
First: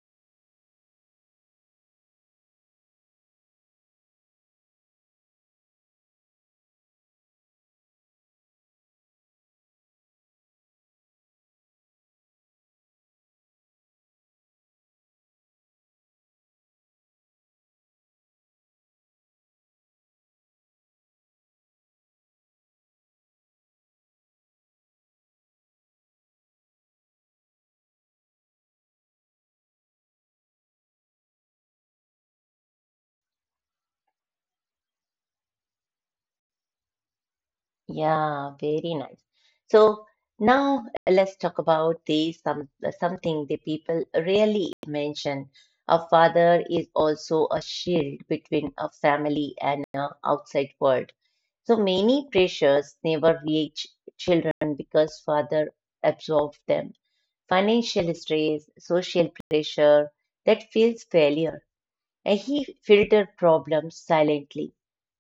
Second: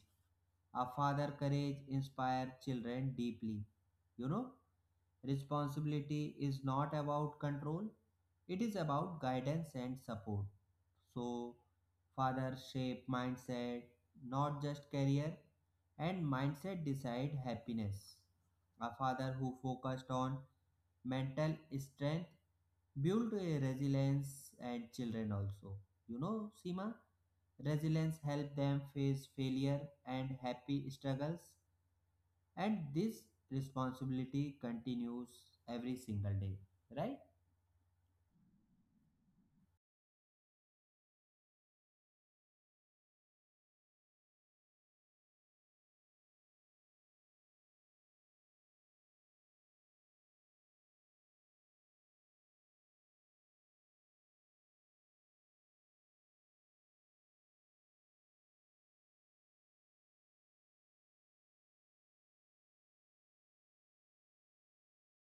B: A father courage inspire children deeply. You know, responsibility is not about control, it is about guidance and support. So father shape mindset, not just career, and mindset decide happiness. A father who focused on mental strength build a resilience and children also. You know, Sima, resilience help them face failure and happy struggles, and this responsibility continues every single day, right?
A: Yeah, very nice. So now let's talk about the something the people rarely mention. A father is also a shield between a family and a outside world. So many pressures never reach children because father absorbs them. Financial stress, social pressure that feels failure. And he filtered problems silently.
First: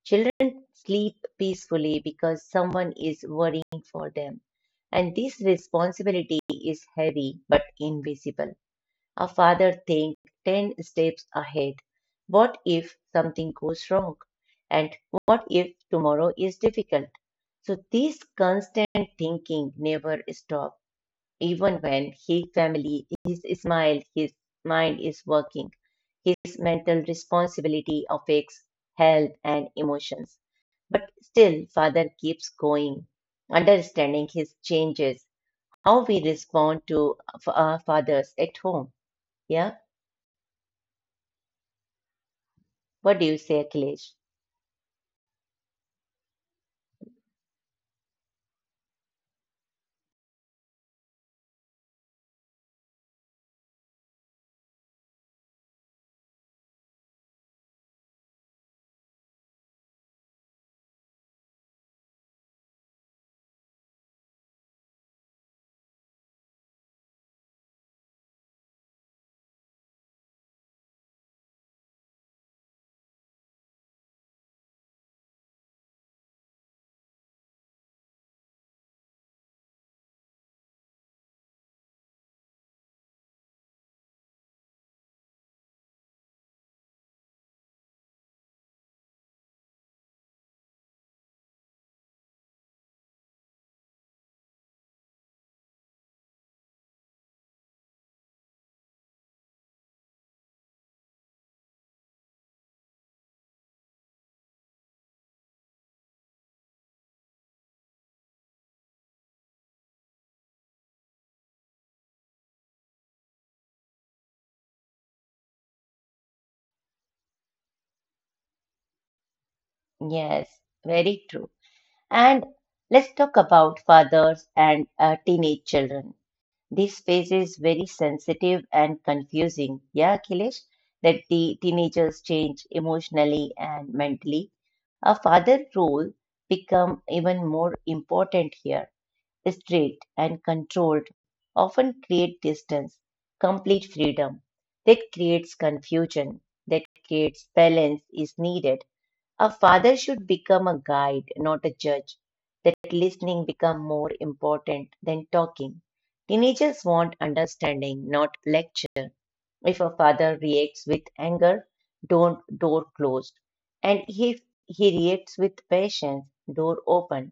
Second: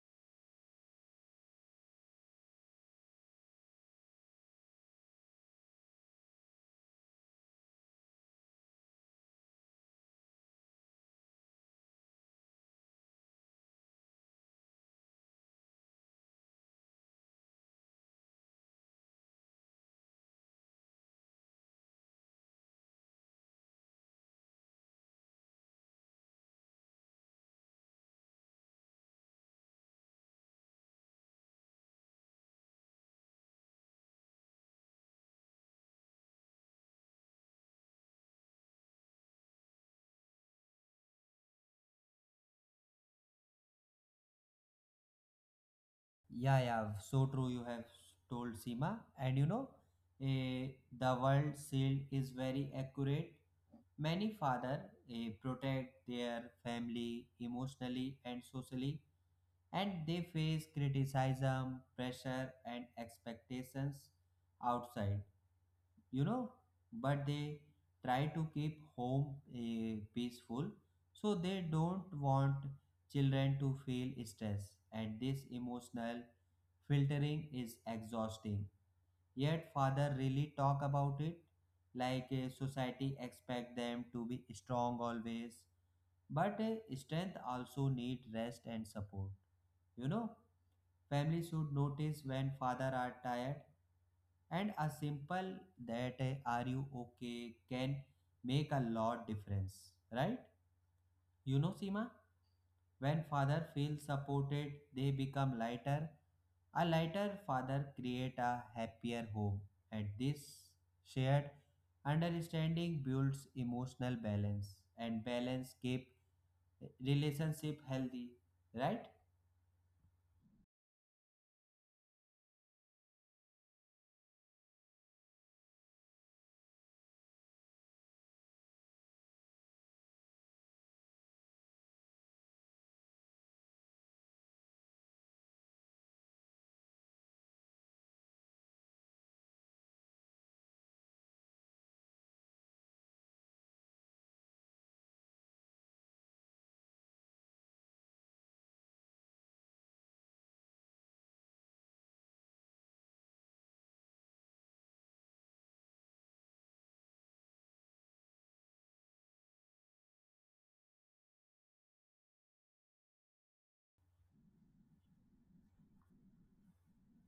A: Children sleep peacefully because someone is worrying for them. And this responsibility is heavy but invisible. A father thinks 10 steps ahead. What if something goes wrong? And what if tomorrow is difficult? So this constant thinking never stops. Even when his family, his smile, his mind is working his mental responsibility affects health and emotions. But still, father keeps going, understanding his changes, how we respond to our fathers at home. Yeah, what do you say, Akhilesh?
B: Yeah, yeah, so true you have told, Sima. And you know, eh, the world shield is very accurate. Many father protect their family emotionally and socially, and they face criticism, pressure, and expectations outside, you know. But they try to keep home peaceful, so they don't want children to feel stress, and this emotional filtering is exhausting. Yet, father really talk about it. Like society expect them to be strong always, but strength also need rest and support. You know, family should notice when father are tired, and a simple that are you okay can make a lot difference, right? You know, Sima, when father feel supported, they become lighter. A lighter father create a happier home, and this shared understanding builds emotional balance, and balance keep relationship healthy, right?
A: Yes, very true. And let's talk about fathers and teenage children. This phase is very sensitive and confusing. Yeah, Akhilesh, that the teenagers change emotionally and mentally. A father role become even more important here. Strict and controlled often create distance, complete freedom. That creates confusion. That creates balance is needed. A father should become a guide, not a judge. That listening become more important than talking. Teenagers want understanding, not lecture. If a father reacts with anger, don't door closed. And if he reacts with patience, door open.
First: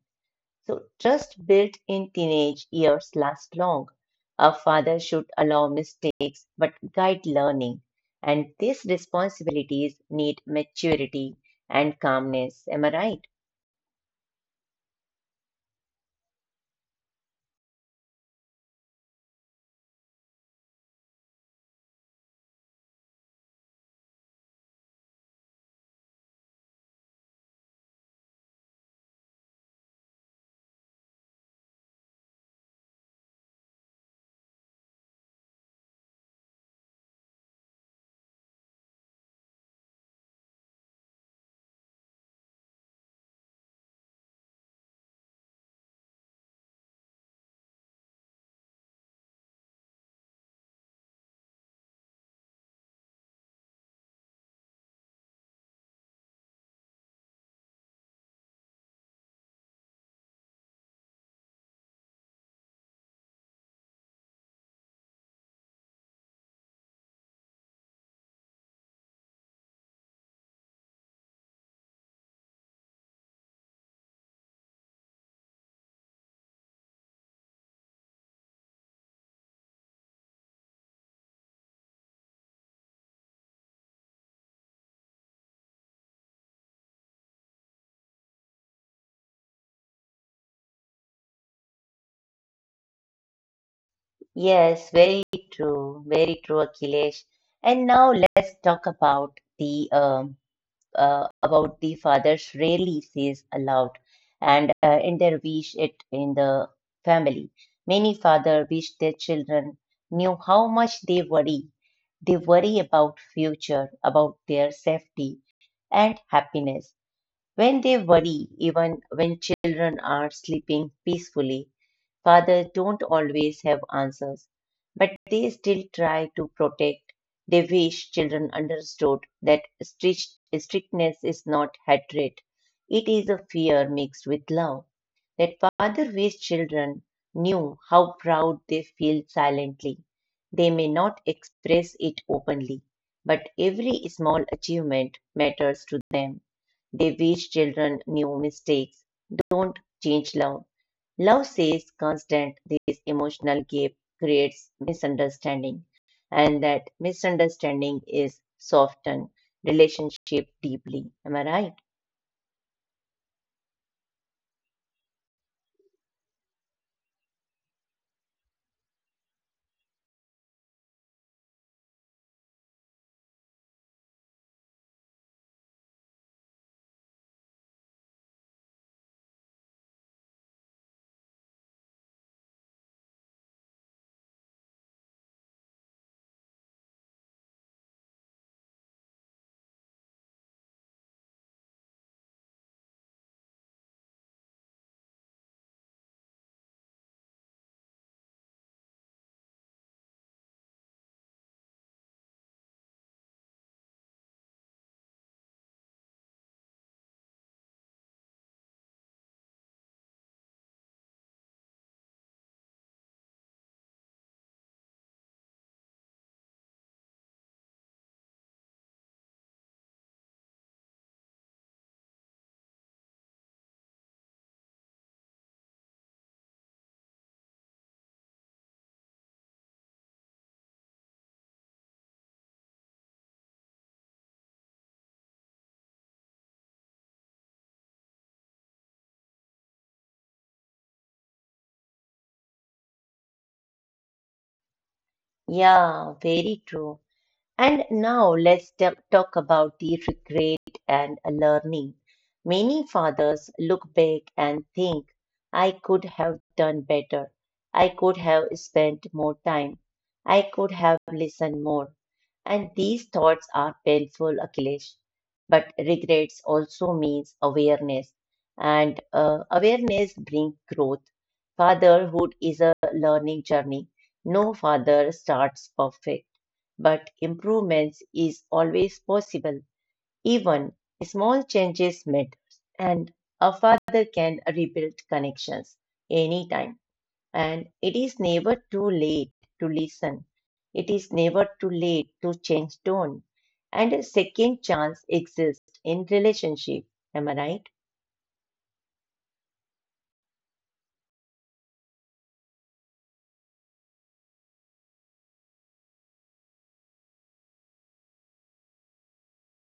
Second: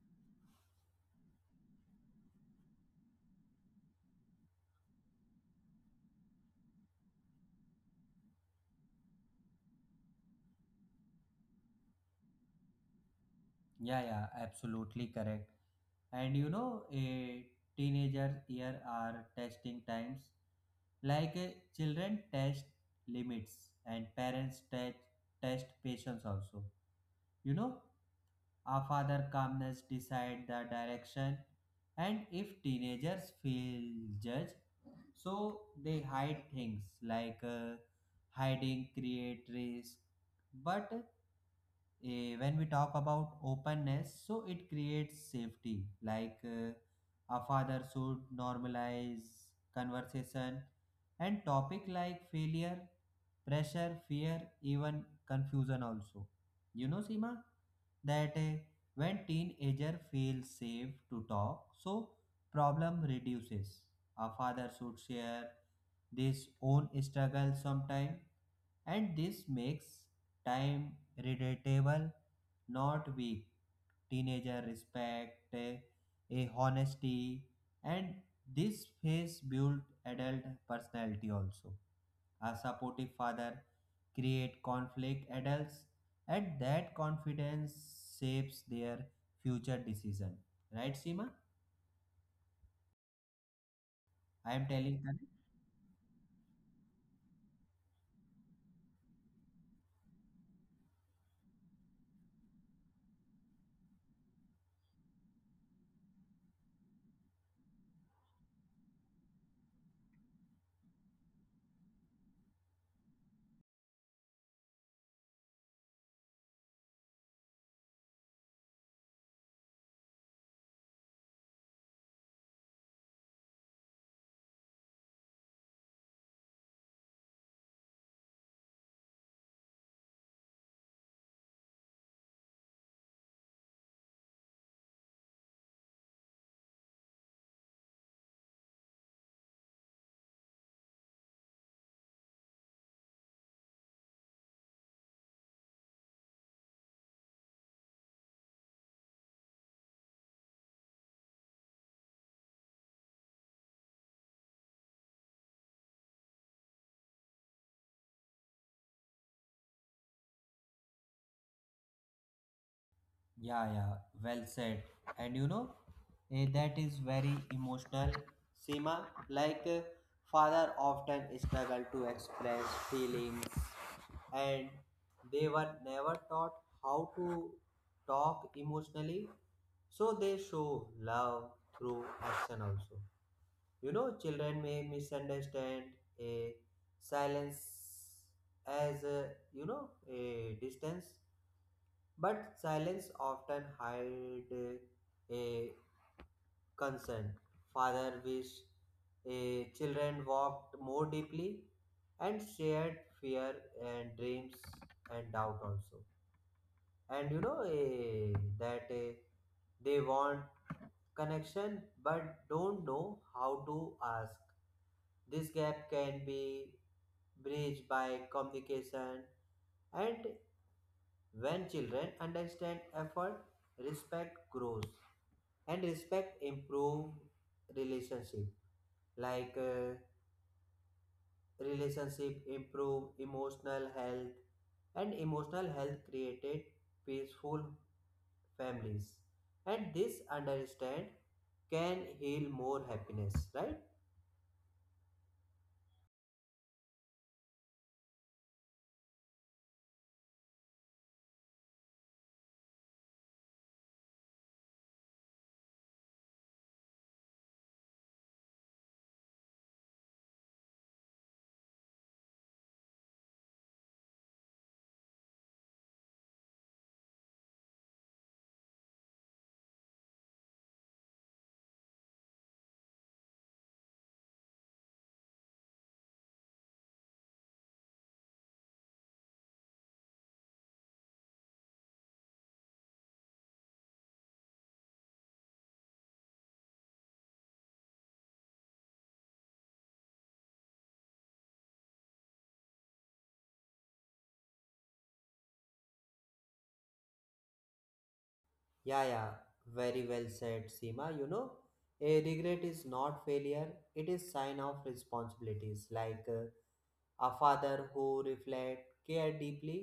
A: So trust built in teenage years lasts long. A father should allow mistakes but guide learning. And these responsibilities need maturity and calmness. Am I right?
B: Yeah, yeah, absolutely correct. And you know, a teenager here are testing times. Like children test limits, and parents test patience also. You know, a father calmness decide the direction, and if teenagers feel judged, so they hide things. Like hiding create risk, but when we talk about openness, so it creates safety. Like a father should normalize conversation and topic like failure, pressure, fear, even confusion also. You know, Sima, that when teenager feels safe to talk, so problem reduces. A father should share this own struggle sometime, and this makes time relatable, not weak. Teenager respect, a honesty, and this phase build adult personality also. A supportive father create conflict adults, and that confidence shapes their future decision. Right, Sima? I am telling.
A: Yes, very true. Very true, Akhilesh. And now let's talk about the fathers rarely says aloud, and in their wish it in the family. Many fathers wish their children knew how much they worry. They worry about future, about their safety and happiness. When they worry, even when children are sleeping peacefully, fathers don't always have answers, but they still try to protect. They wish children understood that strictness is not hatred, it is a fear mixed with love. That father wish children knew how proud they feel silently. They may not express it openly, but every small achievement matters to them. They wish children knew mistakes. Don't change love. Love says constant. This emotional gap creates misunderstanding, and that misunderstanding is softened relationship deeply. Am I right?
B: Yeah, yeah, well said. And you know, that is very emotional, Seema. Like father often struggle to express feelings, and they were never taught how to talk emotionally, so they show love through action also. You know, children may misunderstand a silence as a, you know, a distance, but silence often hide a concern. Father wish children walked more deeply and shared fear and dreams and doubt also. And that they want connection but don't know how to ask. This gap can be bridged by communication, and when children understand effort, respect grows, and respect improve relationship. Like relationship improve emotional health, and emotional health created peaceful families, and this understand can heal more happiness, right?
A: Yeah, very true. And now let's talk about the regret and learning. Many fathers look back and think, I could have done better. I could have spent more time. I could have listened more. And these thoughts are painful, Akhilesh. But regrets also means awareness. And awareness brings growth. Fatherhood is a learning journey. No father starts perfect but improvements is always possible. Even small changes matters, and a father can rebuild connections anytime. And it is never too late to listen. It is never too late to change tone. And a second chance exists in relationship. Am I right?
B: Yeah, yeah, very well said, Sima. You know, a regret is not failure, it is sign of responsibilities. Like a father who reflects, care deeply,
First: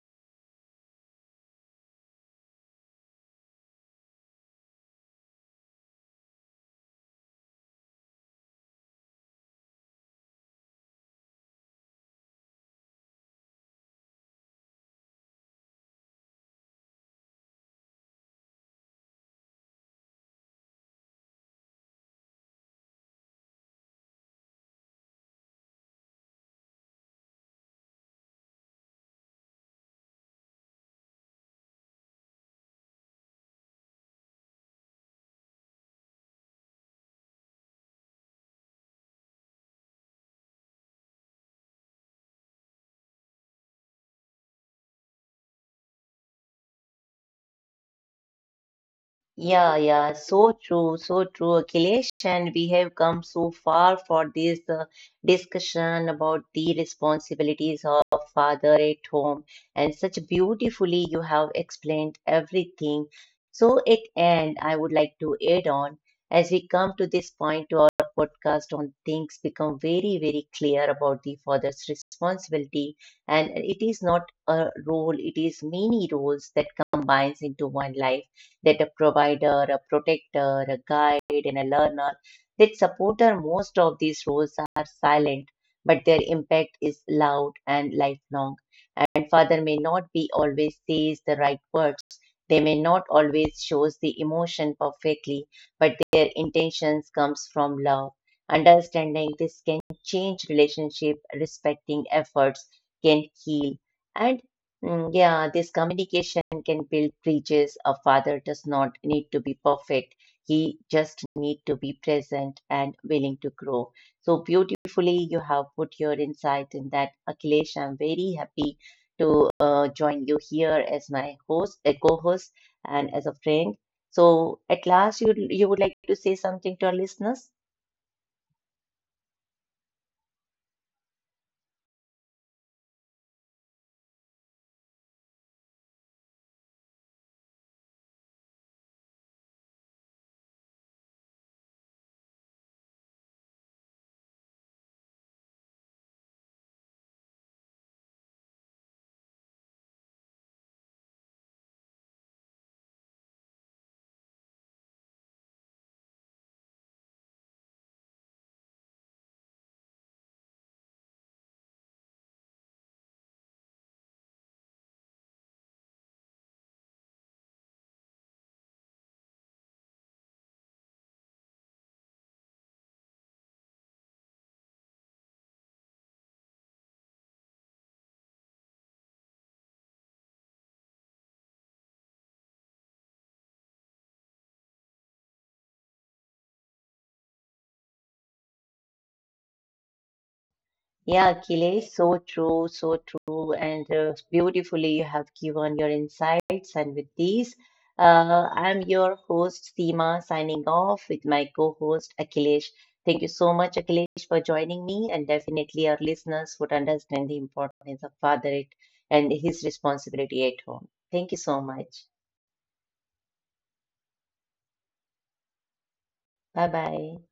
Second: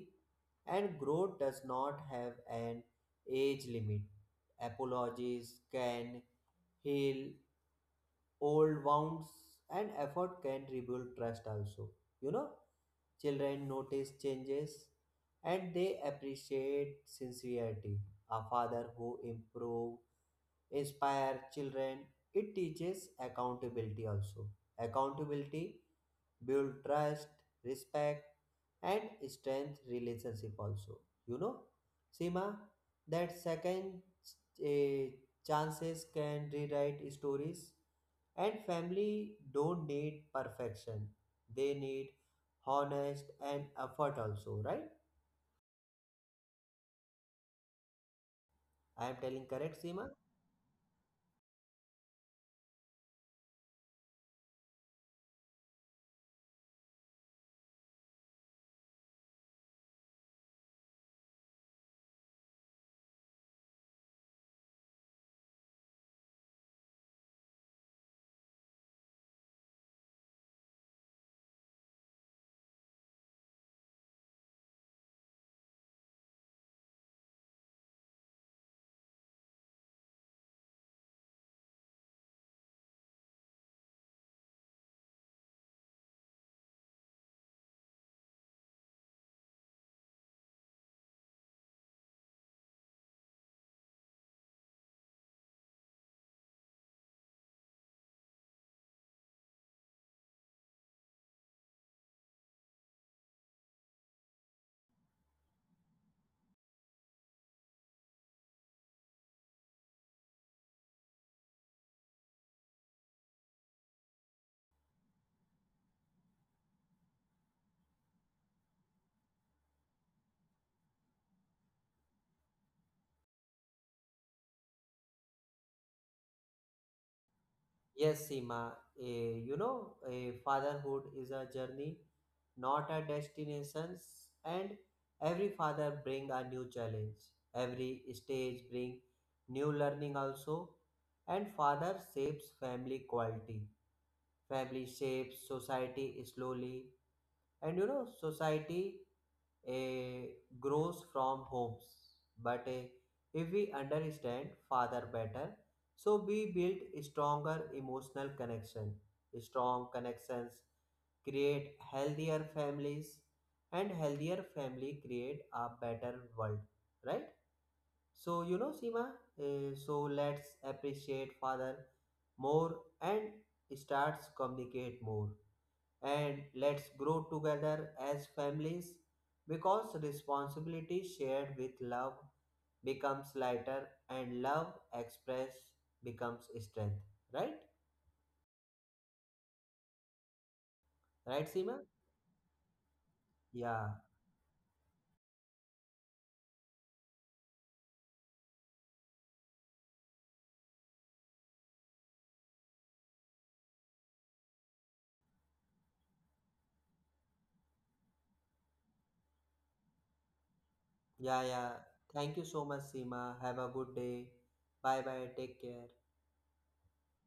B: and growth does not have an age limit. Apologies can heal old wounds, and effort can rebuild trust also. You know, children notice changes, and they appreciate sincerity. A father who improve inspire children. It teaches accountability also. Accountability build trust, respect, and strength relationship also. You know, Sima, that second eh, chances can rewrite stories. And family don't need perfection. They need honest and effort also, right? I am telling
A: Yeah,
B: correct, Seema?
A: yeah, so true, Akhilesh. And we have come so far for this discussion about the responsibilities of father at home. And such beautifully you have explained everything. So at end, I would like to add on as we come to this point to our podcast on things become very, very clear about the father's responsibility. And it is not a role, it is many roles that combines into one life that a provider, a protector, a guide, and a learner that supporter most of these roles are silent, but their impact is loud and lifelong. And father may not be always says the right words. They may not always shows the emotion perfectly, but their intentions comes from love. Understanding this can change relationship, respecting efforts can heal. And Mm, yeah, this communication can build bridges. A father does not need to be perfect. He just need to be present and willing to grow. So beautifully, you have put your insight in that. Akhilesh, I'm very happy to join you here as my host, a co-host, and as a friend. So at last, you would like to say something to our listeners?
B: Yes, Seema. A, you know, a fatherhood is a journey, not a destination. And every father bring a new challenge. Every stage bring new learning also. And father shapes family quality. Family shapes society slowly. And you know, society eh, grows from homes. But if we understand father better, so we build stronger emotional connection. Strong connections create healthier families, and healthier family create a better world. Right? So you know, Sima, so let's appreciate father more and starts communicate more, and let's grow together as families, because responsibility shared with love becomes lighter, and love expressed becomes strength, right?
A: Yeah,
B: Right, seema
A: Akhilesh, so true, so true. And
B: yeah,
A: beautifully, you have given your insights. And with these, I'm your host, Seema, signing off with my co-host, Akhilesh. Thank you so much, Akhilesh, for joining me. And definitely, our listeners would understand the importance of fatherhood and his responsibility at home. Thank you
B: yeah,
A: so
B: yeah,
A: much.
B: thank you so much, seema have a good day. Bye bye, take care.
A: Bye bye.